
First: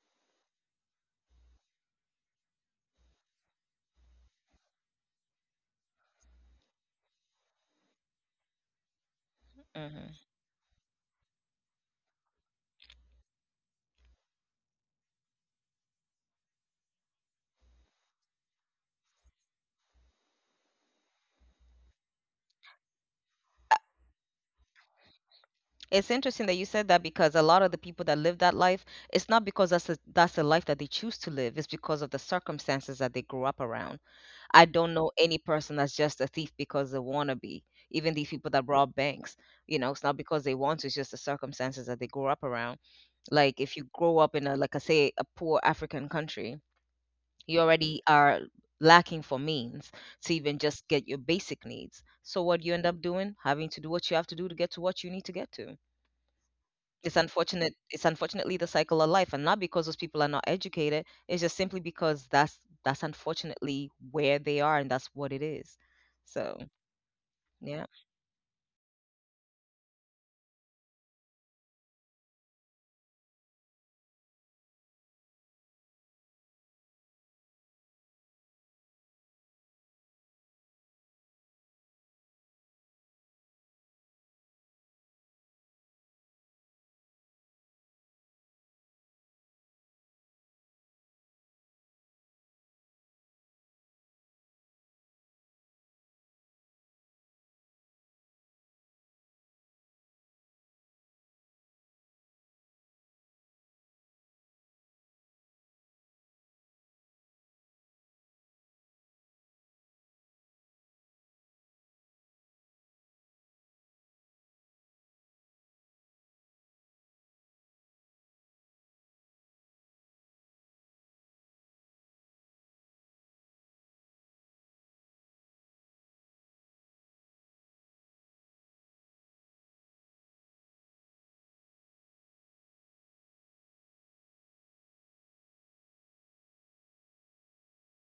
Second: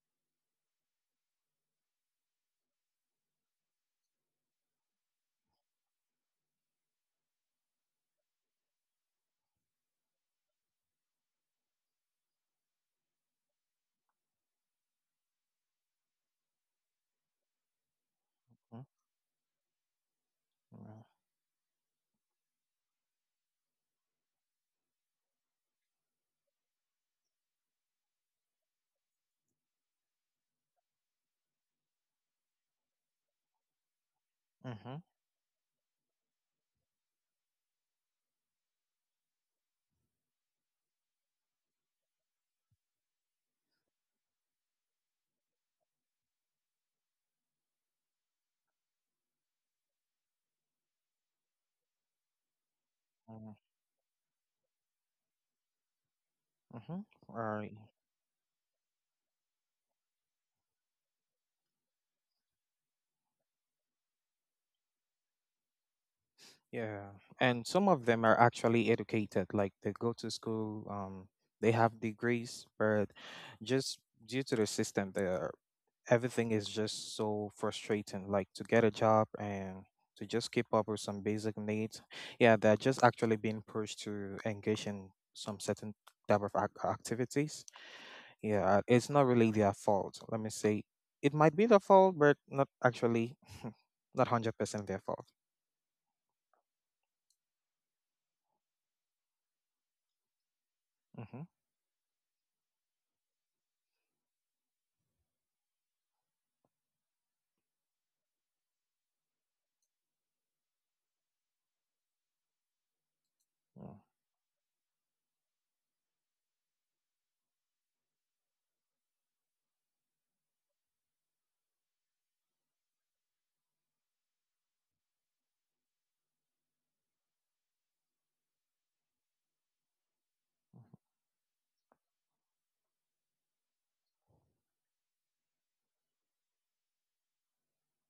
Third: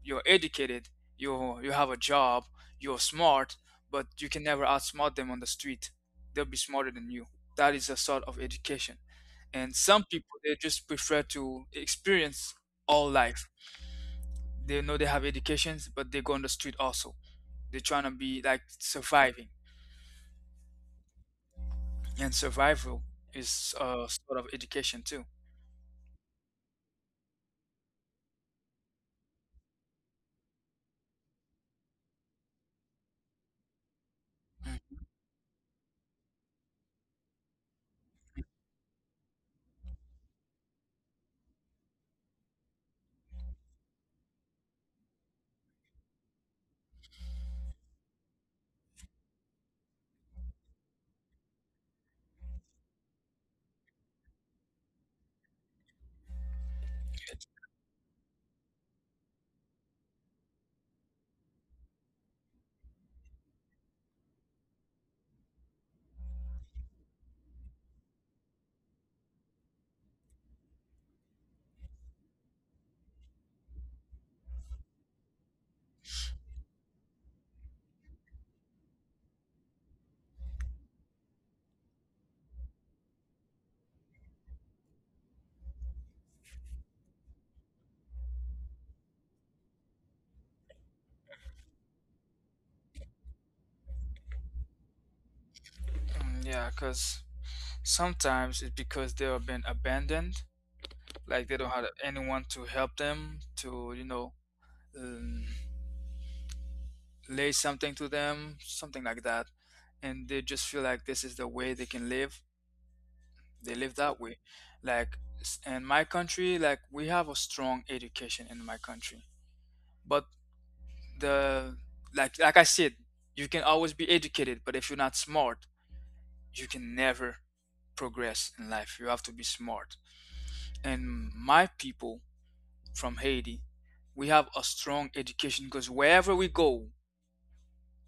you're educated, you have a job, you're smart, but you can never outsmart them on the street. They'll be smarter than you. That is a sort of education. And some Hmm. people they just prefer to experience all life. They know they have educations, but they go on the street also. They're trying to be like Mhm. surviving, Yeah. and survival is a sort of education too. It's interesting that you said that, because a lot of the people that live that life, it's not because that's a life that they choose to live. It's because of the circumstances that they grew up around. I don't Mm, Mhm. know any person that's just a thief because they want to be. Even these people that rob banks, it's not because they want to. It's just the circumstances that they grew up around. Like, if you grow up in a, like I say, a poor African country, you already are lacking for means to even just get your basic needs. So what do you end up doing? Mhm. Having to do what you have to do to get to what you need to get to. Mhm. It's Uh, unfortunate. It's unfortunately the cycle of life, and not because those people are not educated. It's just simply because that's unfortunately where they are, and that's what it is. So yeah, and yeah, some of them are actually educated, like they go to school, they have degrees, but just due to the system, there everything is just so frustrating. Like to get a job and to just keep up with some basic needs, yeah, they're just actually being pushed to engage in some certain type of activities. Yeah, it's not really their fault. Let me say it might be their fault, but not actually, not 100% their fault. mm, yeah, because sometimes it's because they have been abandoned, Mm-hmm. like they don't have anyone to help them to, um, lay something to them, something like that. And they just feel like this is the way they can live. They Mm. live that way. Like in my country, like we have a strong education in my country, but the, like I said, you can always be educated, but if you're not smart, you can never progress in life. You have to be smart. And my people from Haiti, we have a strong education because wherever we go,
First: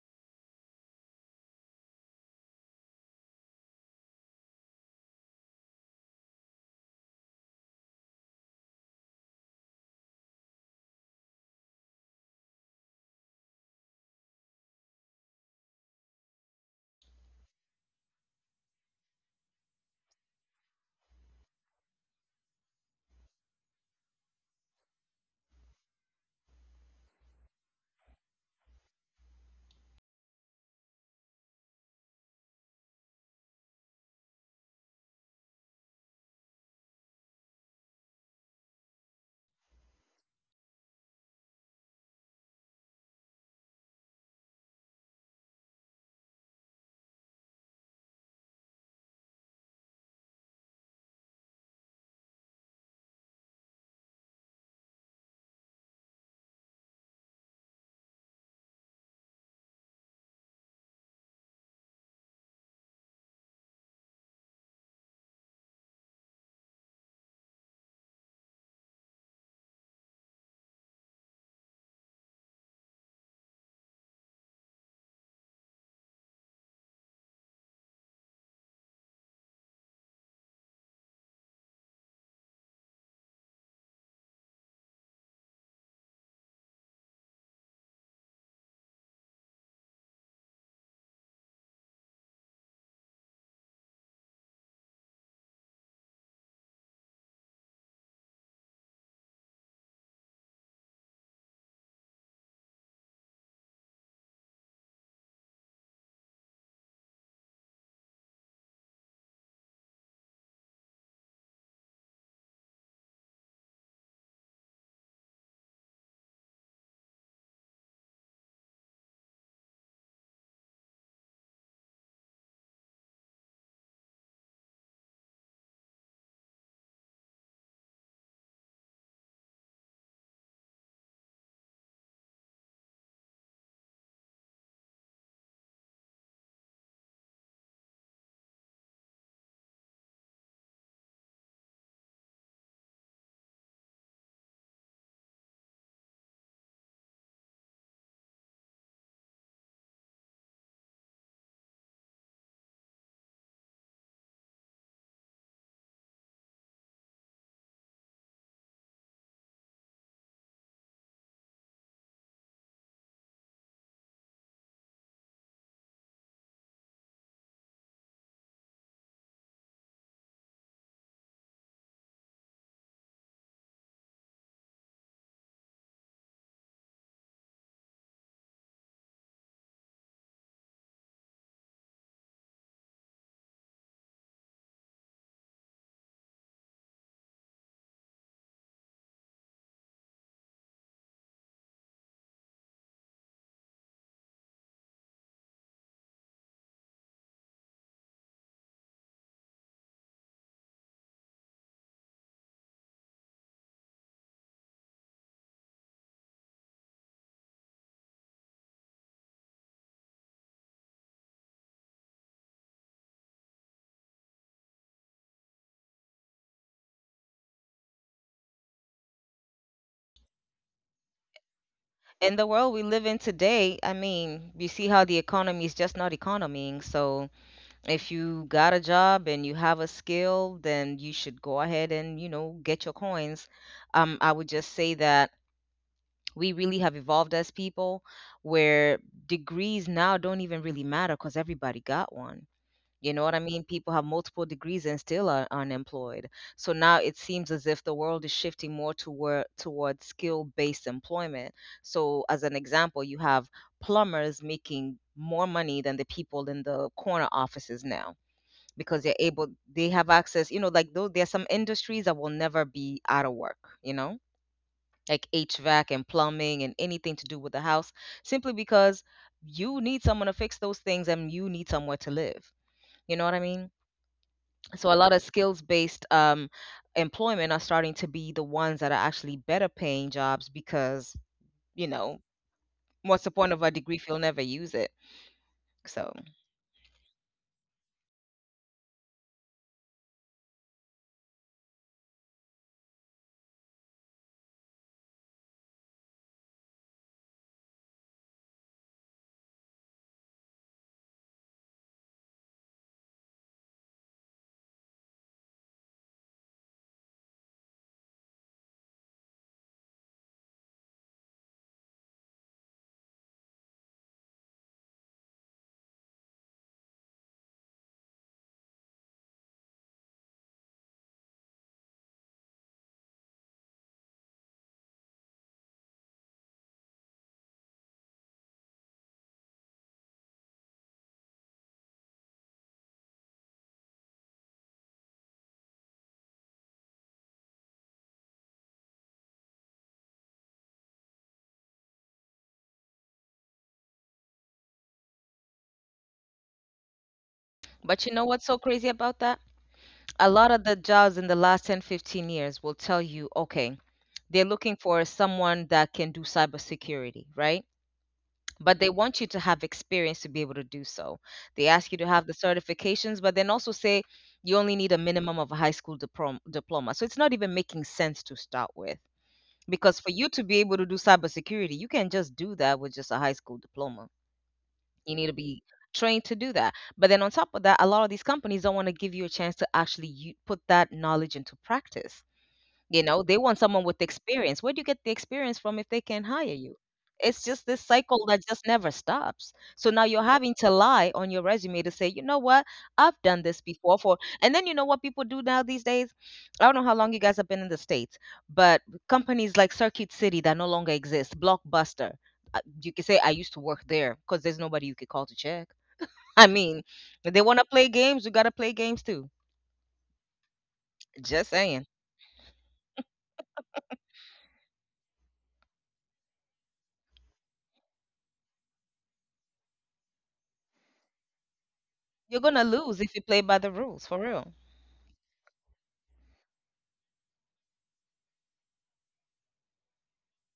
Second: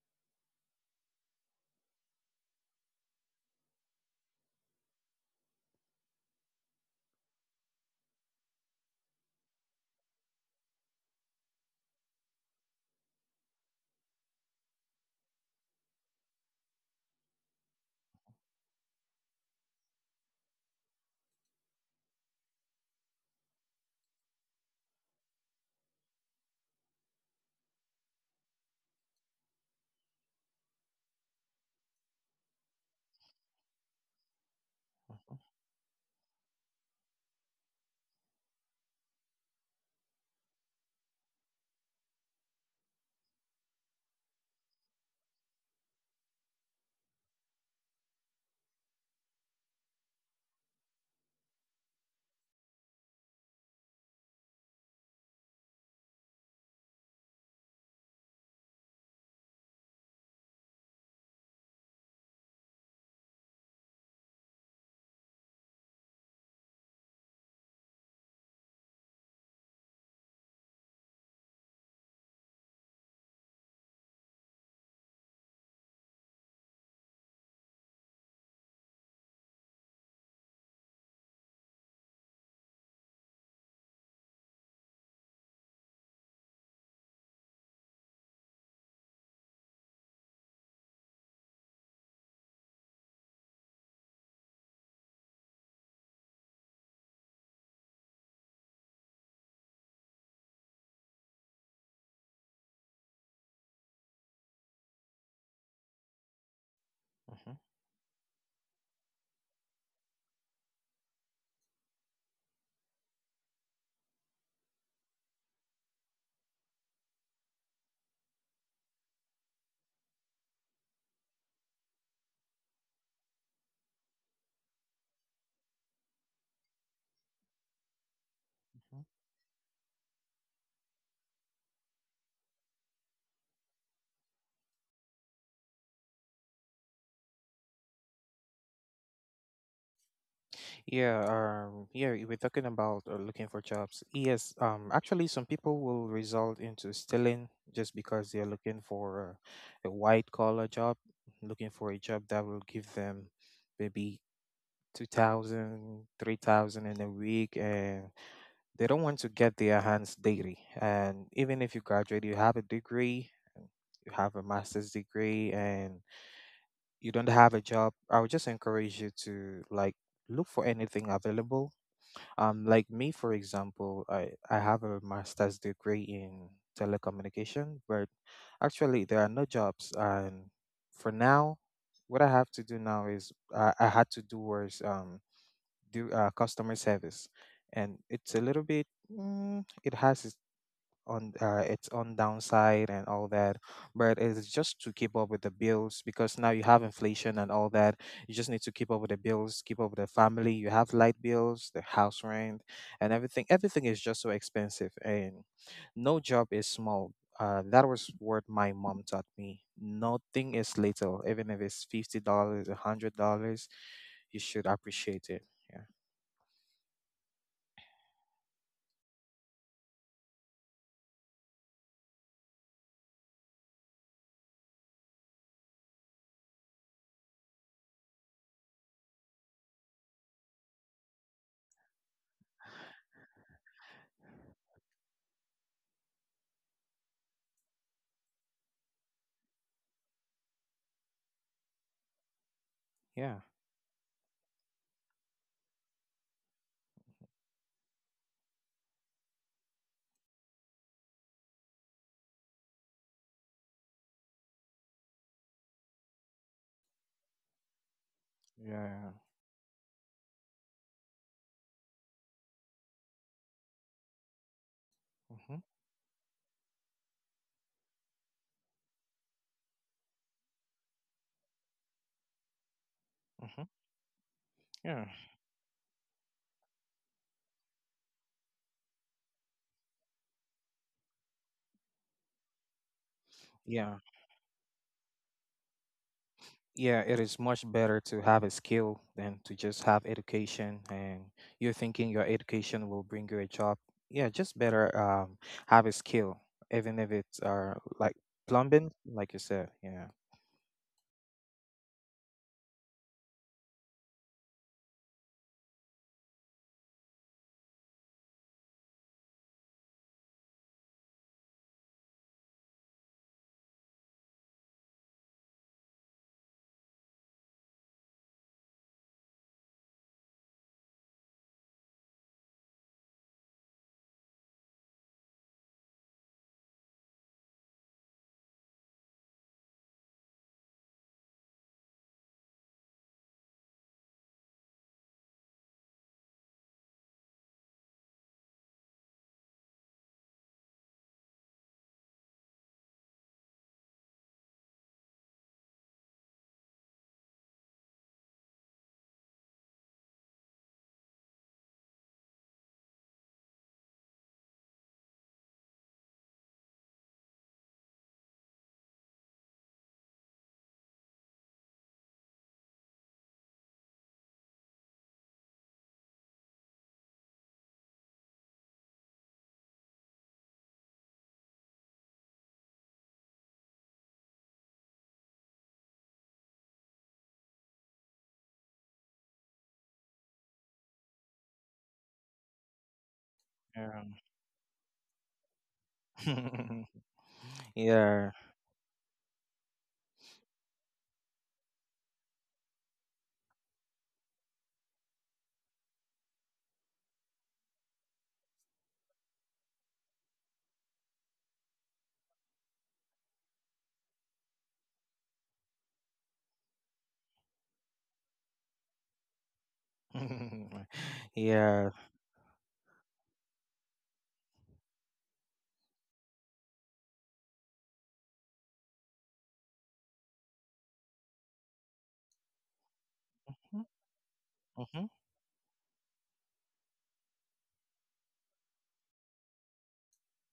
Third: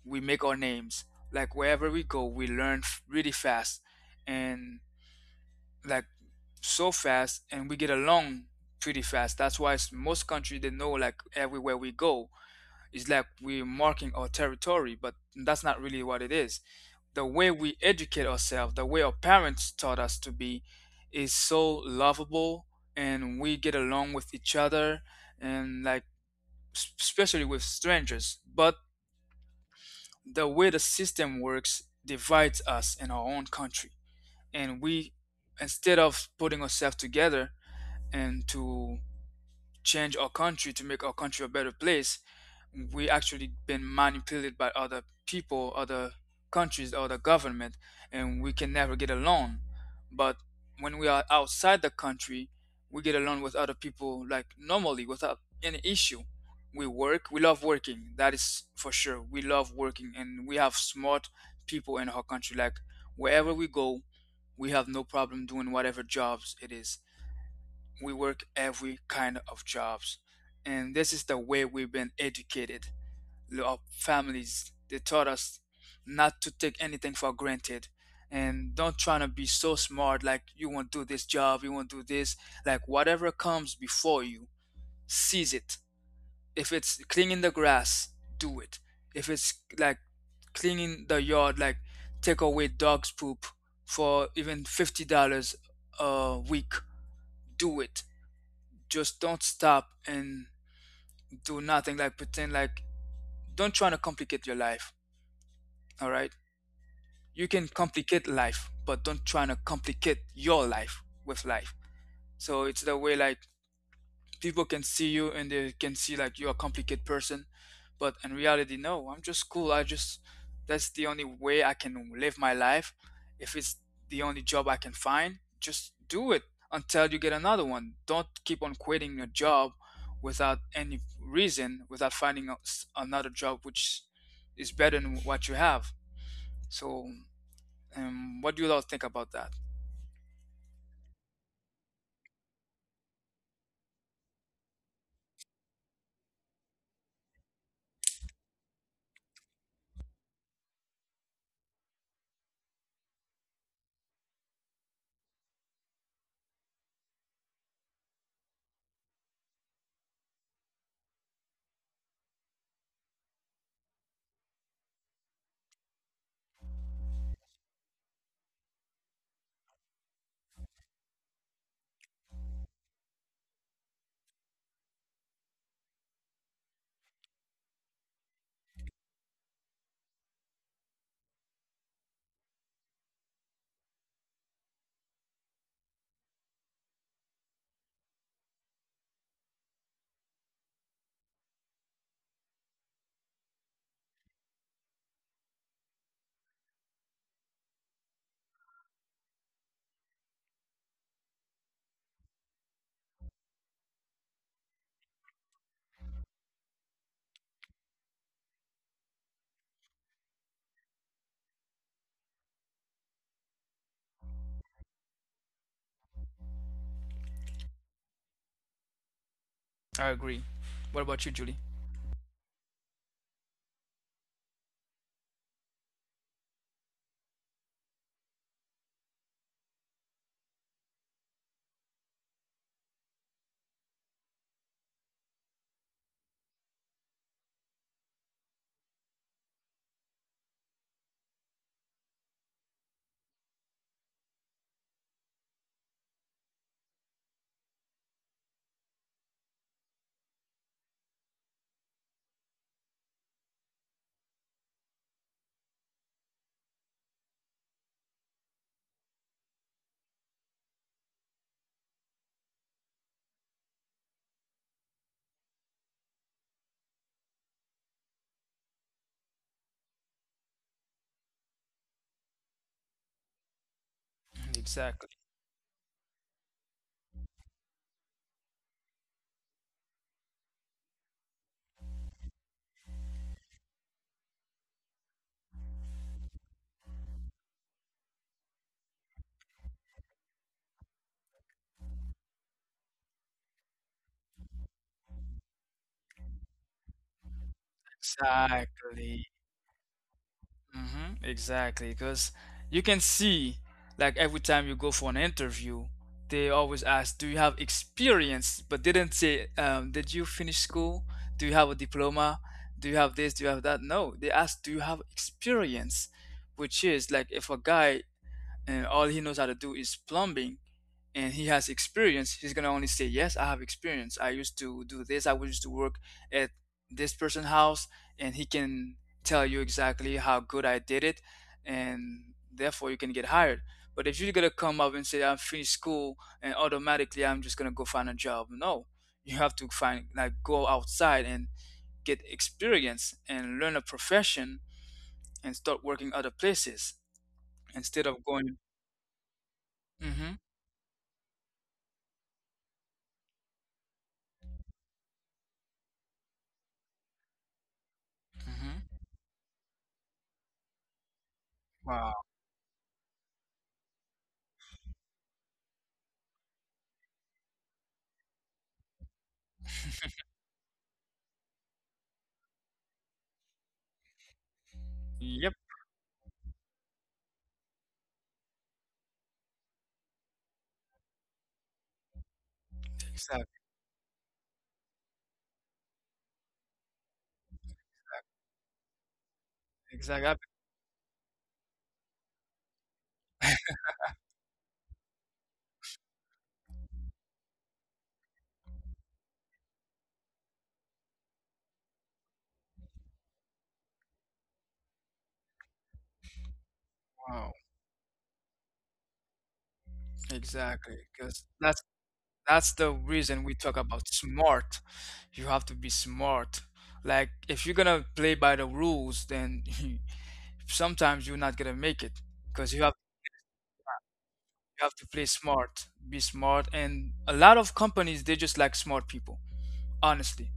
we make our names. Like wherever we go, we learn really fast, and like so fast, and we get along pretty fast. That's why most countries they know like everywhere we go, it's like we're marking our territory, but that's not really what it is. The way we educate ourselves, the way our parents taught us to be, is so lovable, and we get along with each other, and like especially with strangers. But the way the system works divides us in our own country, and we Mm-hmm. instead of putting ourselves together and to change our country to make our country a better place, we actually been manipulated by other people, other countries, other government, and we can never get along. But when we are outside the country, we get along with other people like normally without any issue. We work, we love working, that is for sure. We love working and we have smart people in our country. Like wherever we go, we have no problem doing whatever jobs it is. We work every kind of jobs, and this is the way we've been educated. Our families they taught us not to take anything for granted, and don't try to be so smart like you won't do this job, you won't do this. Like whatever comes before you, seize it. If it's cleaning the grass, do it. If it's like cleaning the yard, like take away dog's poop for even $50 a week, do it. Just don't stop and do nothing, like pretend like don't try to complicate your life, all right? You Mm-hmm. can complicate life, but don't try to complicate your life with life. So it's the way like people can see you and they can see like you're a complicated person, but in reality, no, I'm just cool. I just, that's the only way I can live my life. If it's the only job I can find, just do it until you get another one. Don't keep on Mm-hmm. quitting your job without any reason, without finding another job which is better than what you have. So, what do you all think about that? Yeah, you we're talking about looking for jobs. Yes, actually, some people will result into stealing just because they're looking for a white collar job, looking for a job that will give them maybe 2,000, 3,000 in a week, and they don't want to get their hands dirty. And even if you graduate, you have a degree, you have a master's degree, and you don't have a job, I would just encourage you to like look for anything available. Like me, for example, I have a master's degree in telecommunication, but actually there are no jobs. And for now, what I have to do now is I had to do was do customer service, and it's a little bit it has on its own downside and all that, but it's just to keep up with the bills, because now you have inflation and all that. You just need to keep up with the bills, keep up with the family. You have light bills, the house rent, and everything, everything is just so expensive. And no job is small. That was what my mom taught me: nothing is little, even if it's $50, a $100, you should appreciate it. Yeah. I agree. What about you, Julie? in the world we live in today, I mean, you see how the economy is just not economying. So if you got a job and you have a skill, then you should go ahead and get your coins. I would just say that we really have evolved as people where degrees now don't even really matter because everybody got one. You know what I Yeah. mean? People have multiple degrees and still are unemployed. So now it seems as if the world is shifting more toward skill-based employment. So as an example, you have plumbers making more money than the people in the corner offices now, Yeah. Yeah, because yeah. They have access, like, though there are some industries that will never be out of work you know like, Mm-hmm. hvac and plumbing and anything to do with the house, simply because you need someone to fix those things and you need somewhere to live, you know what I Mm-hmm. mean? So a Yeah. Exactly. lot of skills based employment are starting to be the ones that are actually better paying jobs, because, you know, what's the point of a Yeah. degree if you'll never use it? So, Yeah, it is much better to have a skill than to just have education and you're thinking your education will bring you a job. Yeah, just better have a skill, even if it's plumbing, Exactly. like you said. Yeah. Hmm. Exactly, because you can see, like every time you go for an interview, they always ask, "Do you have experience?" But they didn't say, "Did you finish school? Do you have a diploma? Do you have this? Do you have that?" No, they ask, "Do you have experience?" Which is like if a guy and all he knows how to do is plumbing and he has experience, he's gonna only say, yes, I have experience, I used to do this, I used to work at this person's house, and he can tell you exactly how good I did it, and therefore you can get hired. But if you're gonna come up and say I'm finished school and automatically I'm just gonna go find a job, no, you have to find like go outside and get experience and learn a profession and start working other places but instead you know of what's so going. crazy about that? A Hmm. lot of the jobs in the last 10, 15 years will tell you, okay, they're looking for someone that can do cybersecurity, right? But Hmm. they want you to have experience to be able to do so. They ask you to Wow. have the certifications, but then also say you only need a minimum of a high school diploma. So it's not even making sense to start with. Because for you to be able to do cybersecurity, you can't just do that with just a high school diploma. You need to Yep. be trained to do that. But then on top of that, a lot of these companies don't want to give you a chance to actually put that knowledge into practice. You know, they want Exactly. someone with Yeah. experience. Where do you get the experience from if they can't hire you? It's just this cycle Yeah. that just never stops. So now you're Exactly. having to lie on your resume to say, you know what, I've done this before, for. And then, you know what people do now these days? I don't know how long you guys have been in the States, but companies like Circuit City that no longer exist, Blockbuster. You can say I used to work there because there's nobody you could call to check. I mean, if they Wow. want to play games, you got to play games too. Exactly. Because Just saying. Yeah. that's the reason we talk about smart. You have to be smart. Like if you're gonna play by the rules, then sometimes you're not gonna make it You're going to because lose if you play by the rules, for real. you have to Mm-hmm. play smart, be smart, and a lot of companies they just like smart people. Honestly,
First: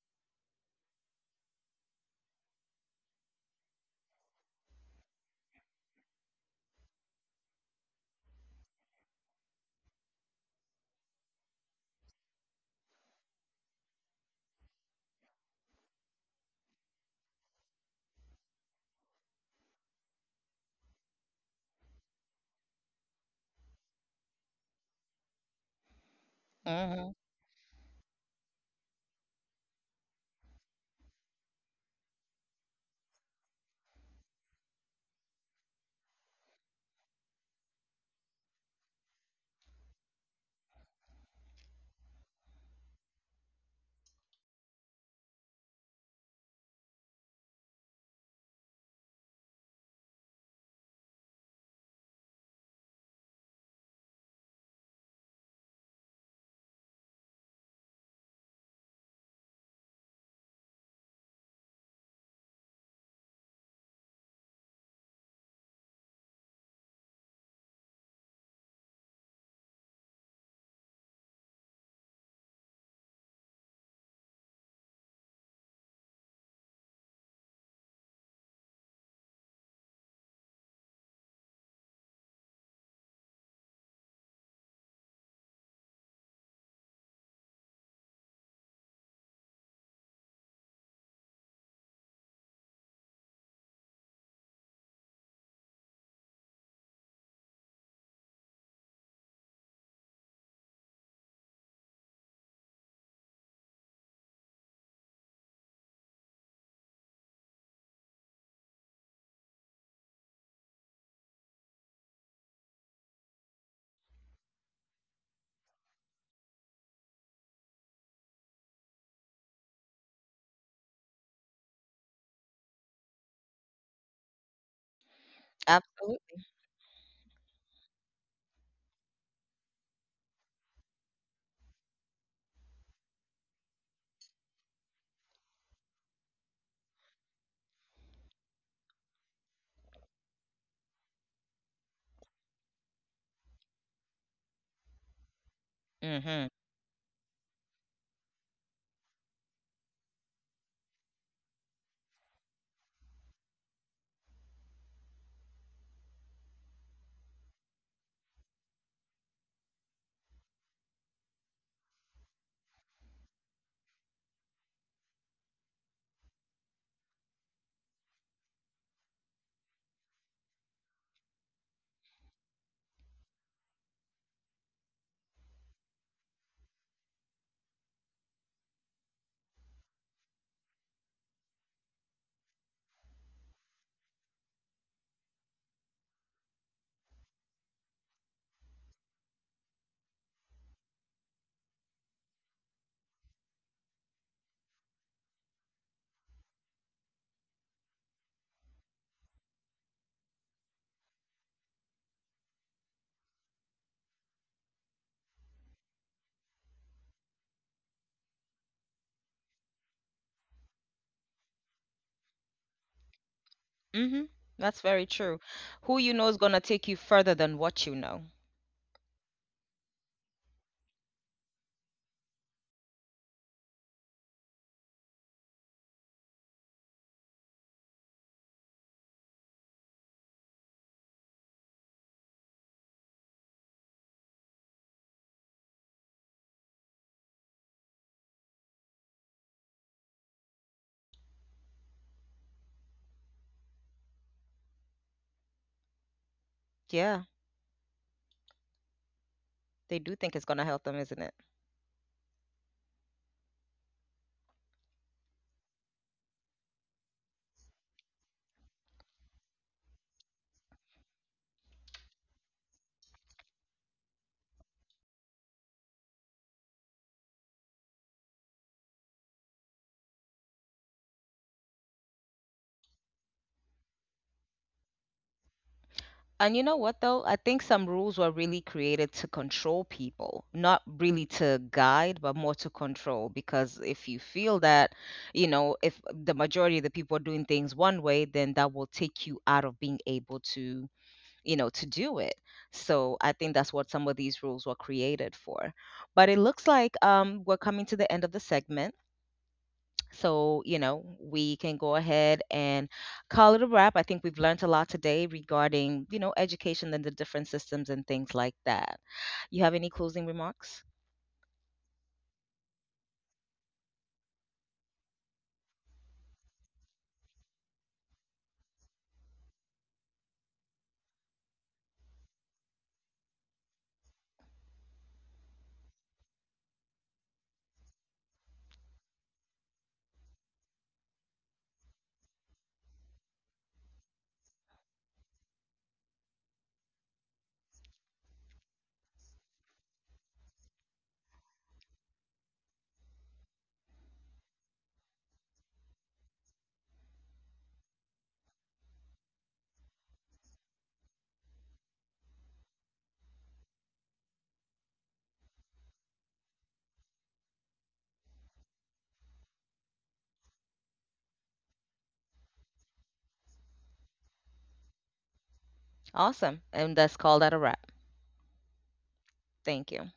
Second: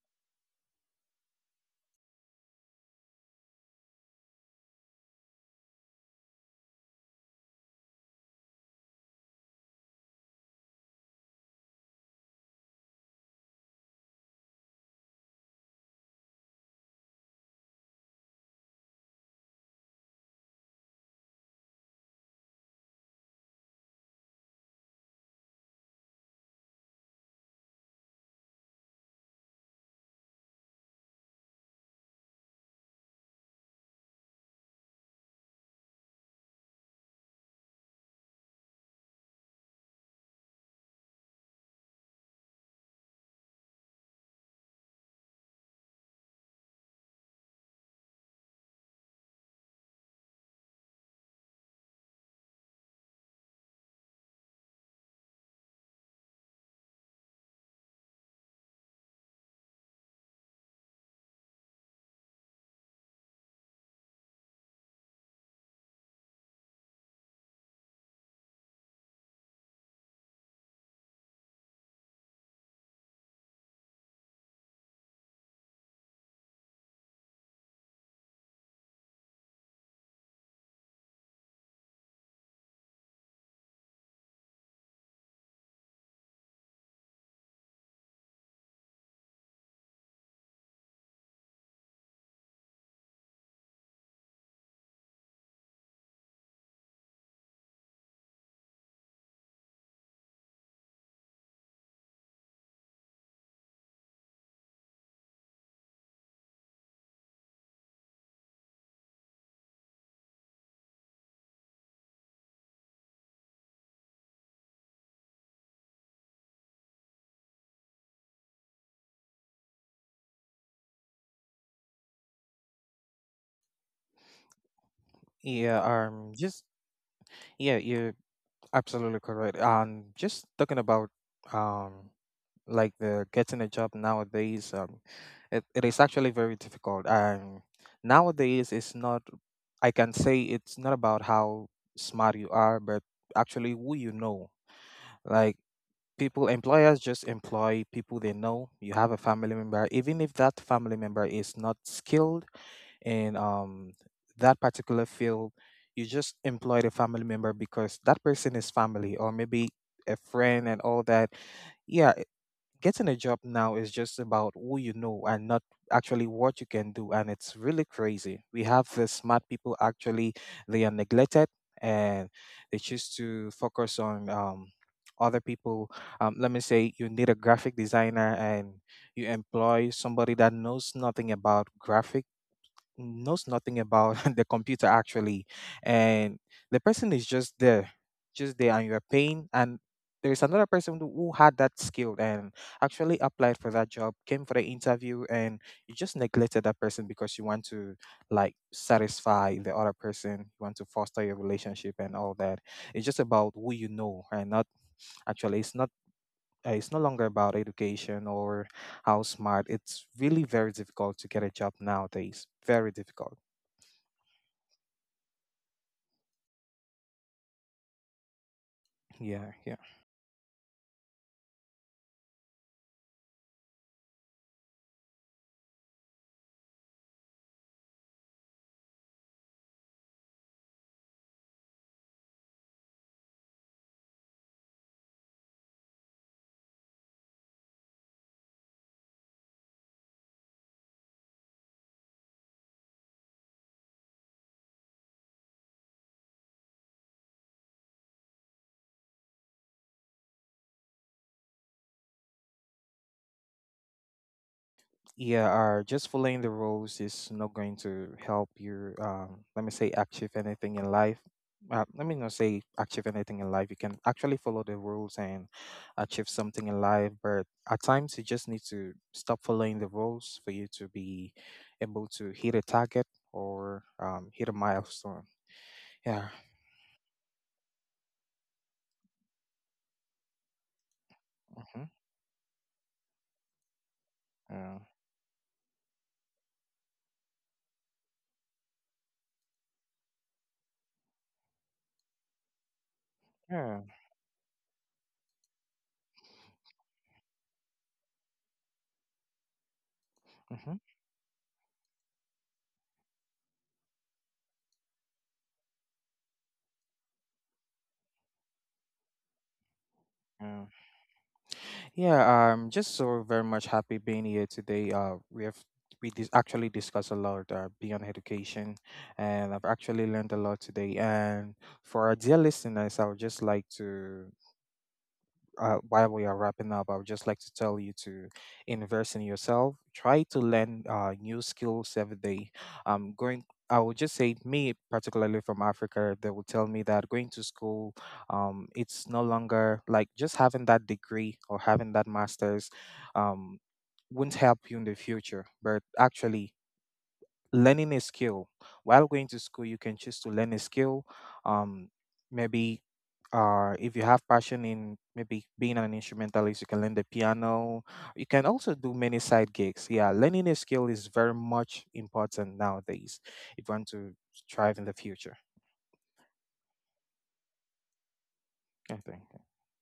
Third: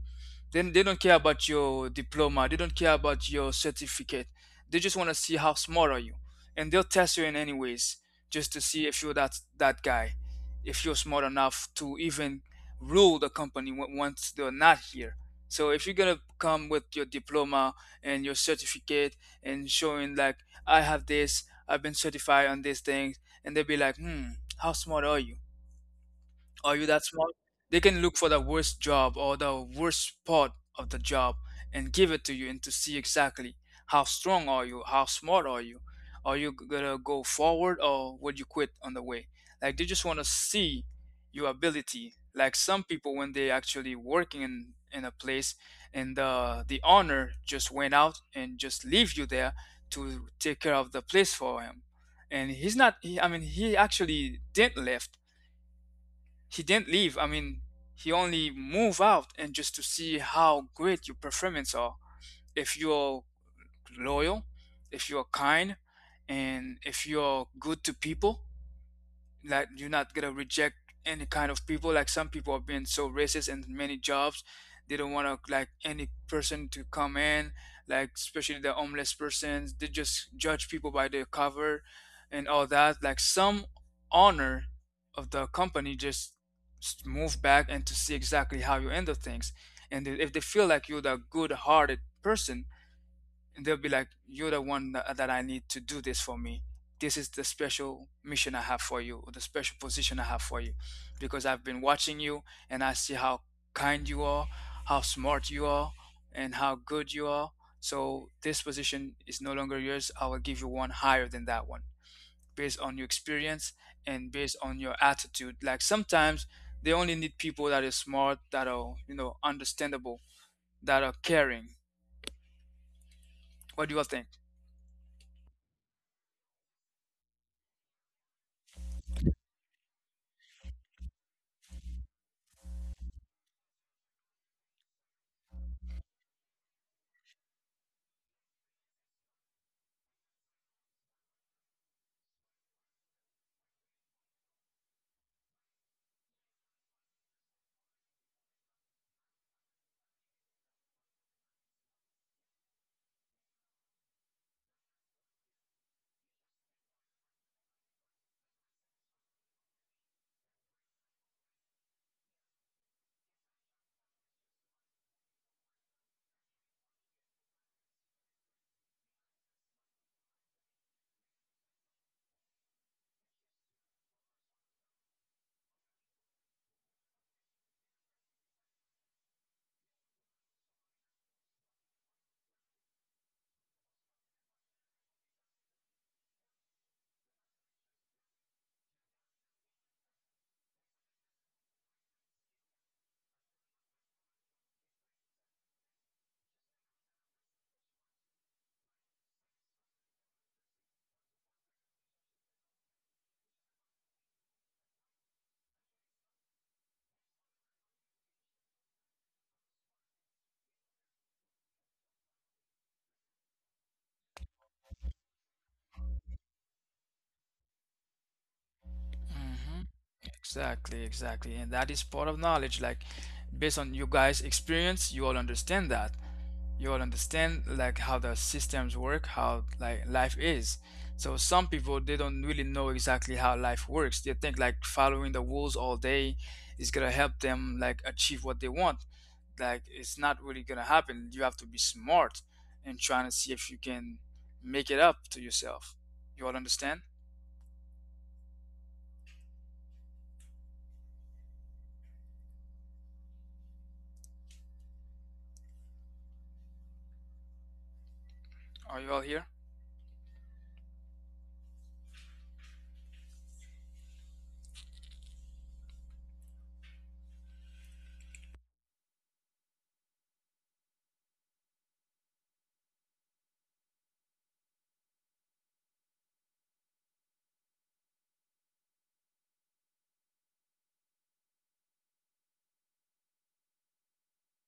then they don't care about your diploma. They don't care about your certificate. They just want to see how smart are you, and they'll test you in any ways just to see if you're that guy, if you're smart enough to even rule the company once they're not here. So if you're gonna come with your diploma and your certificate and showing like I have this, I've been certified on these things, and they'll be like, hmm, how smart are you? Are you that Mhm. smart? They can look for the worst job or the worst part of the job and give it to you and to see exactly how strong are you, how smart are you. Are you gonna go forward or would you quit on the way? Like they just wanna see your ability. Like some people when they actually working in a place and the owner just went out and just leave you there to take care of the place for him. And he's not he, I mean he actually didn't left he didn't leave. I mean, he only moved out and just to see how great your performance are. If you're loyal, if you're kind, and if you're good to people, like you're not gonna reject any kind of people. Like some people have been so racist in many jobs, they don't want to like any person to come in, like especially the homeless persons, they just judge people by their cover and all that. Like some honor of the company just move back and to see exactly how you handle things, and then if they feel like you're the good-hearted person, and they'll be like, you're the one that I need to do this for me. This is the special mission I have for you, or the special position I have for you, because I've been watching you and I see how kind you are, how smart you are, and how good you are. So this position is no longer yours, I will give you one higher than that one, based on your experience and based on your attitude. Like sometimes they only need people that are smart, that are, you know, understandable, that are caring. What do you all think? Yeah, um Absolutely. just yeah, you're absolutely correct. Just Talking about um like the getting a job nowadays, it is actually very difficult. Nowadays, it's not I can say it's not about how smart you are, but actually who you know. Like Mhm. people, employers just employ people they know. You have a family member, even if that family member is not skilled in that particular field, you just employed a family member because that person is family, or maybe a friend and all that. yeah it- Getting a job now is just about who you know and not actually what you can do. And it's really crazy, we have the smart people, actually they are neglected, and they choose to focus on other people. Let me say, you need a graphic designer, and you employ somebody that knows nothing about graphics, knows nothing about the computer actually, and the person is just there, just there, and you're paying. And there's another person who had that skill and actually applied for that job, came for the interview, and you just neglected that person because you want to like satisfy the other person, you want to foster your relationship and all that. It's just about who you know and not actually. It's no longer about education or how smart. It's really very difficult to get a job nowadays, very difficult. Mhm. That's very true. Who you know is gonna take you further than what you know. Yeah, Hmm. yeah, Exactly, exactly. And that is part of knowledge. Like, based on you guys' experience, you all understand that. You all understand like how the systems work, how like life is. So some people they don't really know exactly how life works. They think like following the rules all day is gonna help them like achieve what they want. Like it's not really gonna happen. You have to be smart and trying to see if you can make it up to yourself. You all understand? Yeah, they do think it's gonna help them, isn't it? yeah. Just following the rules is not going to help Are you. you all here? Let me say, achieve anything in life. Let me not say achieve anything in life. You can actually follow the rules and achieve something in life, but at times you just need to stop following the rules for you to be able to hit a target, or hit a milestone. Yeah. And you know what though? I think some rules were really created to control people, not really to Mm-hmm. guide, but more to control. Because if you feel Yeah. that, if the majority of the people are doing things one way, then that will take you out of being able to do it. So I think that's what Yeah. some of these rules were created for. But it looks like we're coming to the end of the segment. So, you Mm-hmm. know, we can go ahead and call it a wrap. I think we've learned a lot today regarding education and the different systems and things like that. You have any closing Yeah. remarks? Yeah, I'm just so very much happy being here today. We actually discussed a lot beyond education, and I've actually learned a lot today. And for our dear listeners, I would just like to while we are wrapping up, I would just like to tell you to invest in yourself. Try to learn new skills every day. Um, going, I would just say, me particularly from Africa, they will tell me that going to school, it's no longer like just having that degree or having that master's, um, won't help you in the future. But actually, learning a skill, while going to school you can choose to learn a skill, um maybe if you have passion in maybe being an instrumentalist, you can learn the piano. You can also do many side gigs. Yeah, learning a skill is very much important nowadays if you want to thrive in the future. Awesome. And that's called that a wrap. I think. Thank Yeah. you.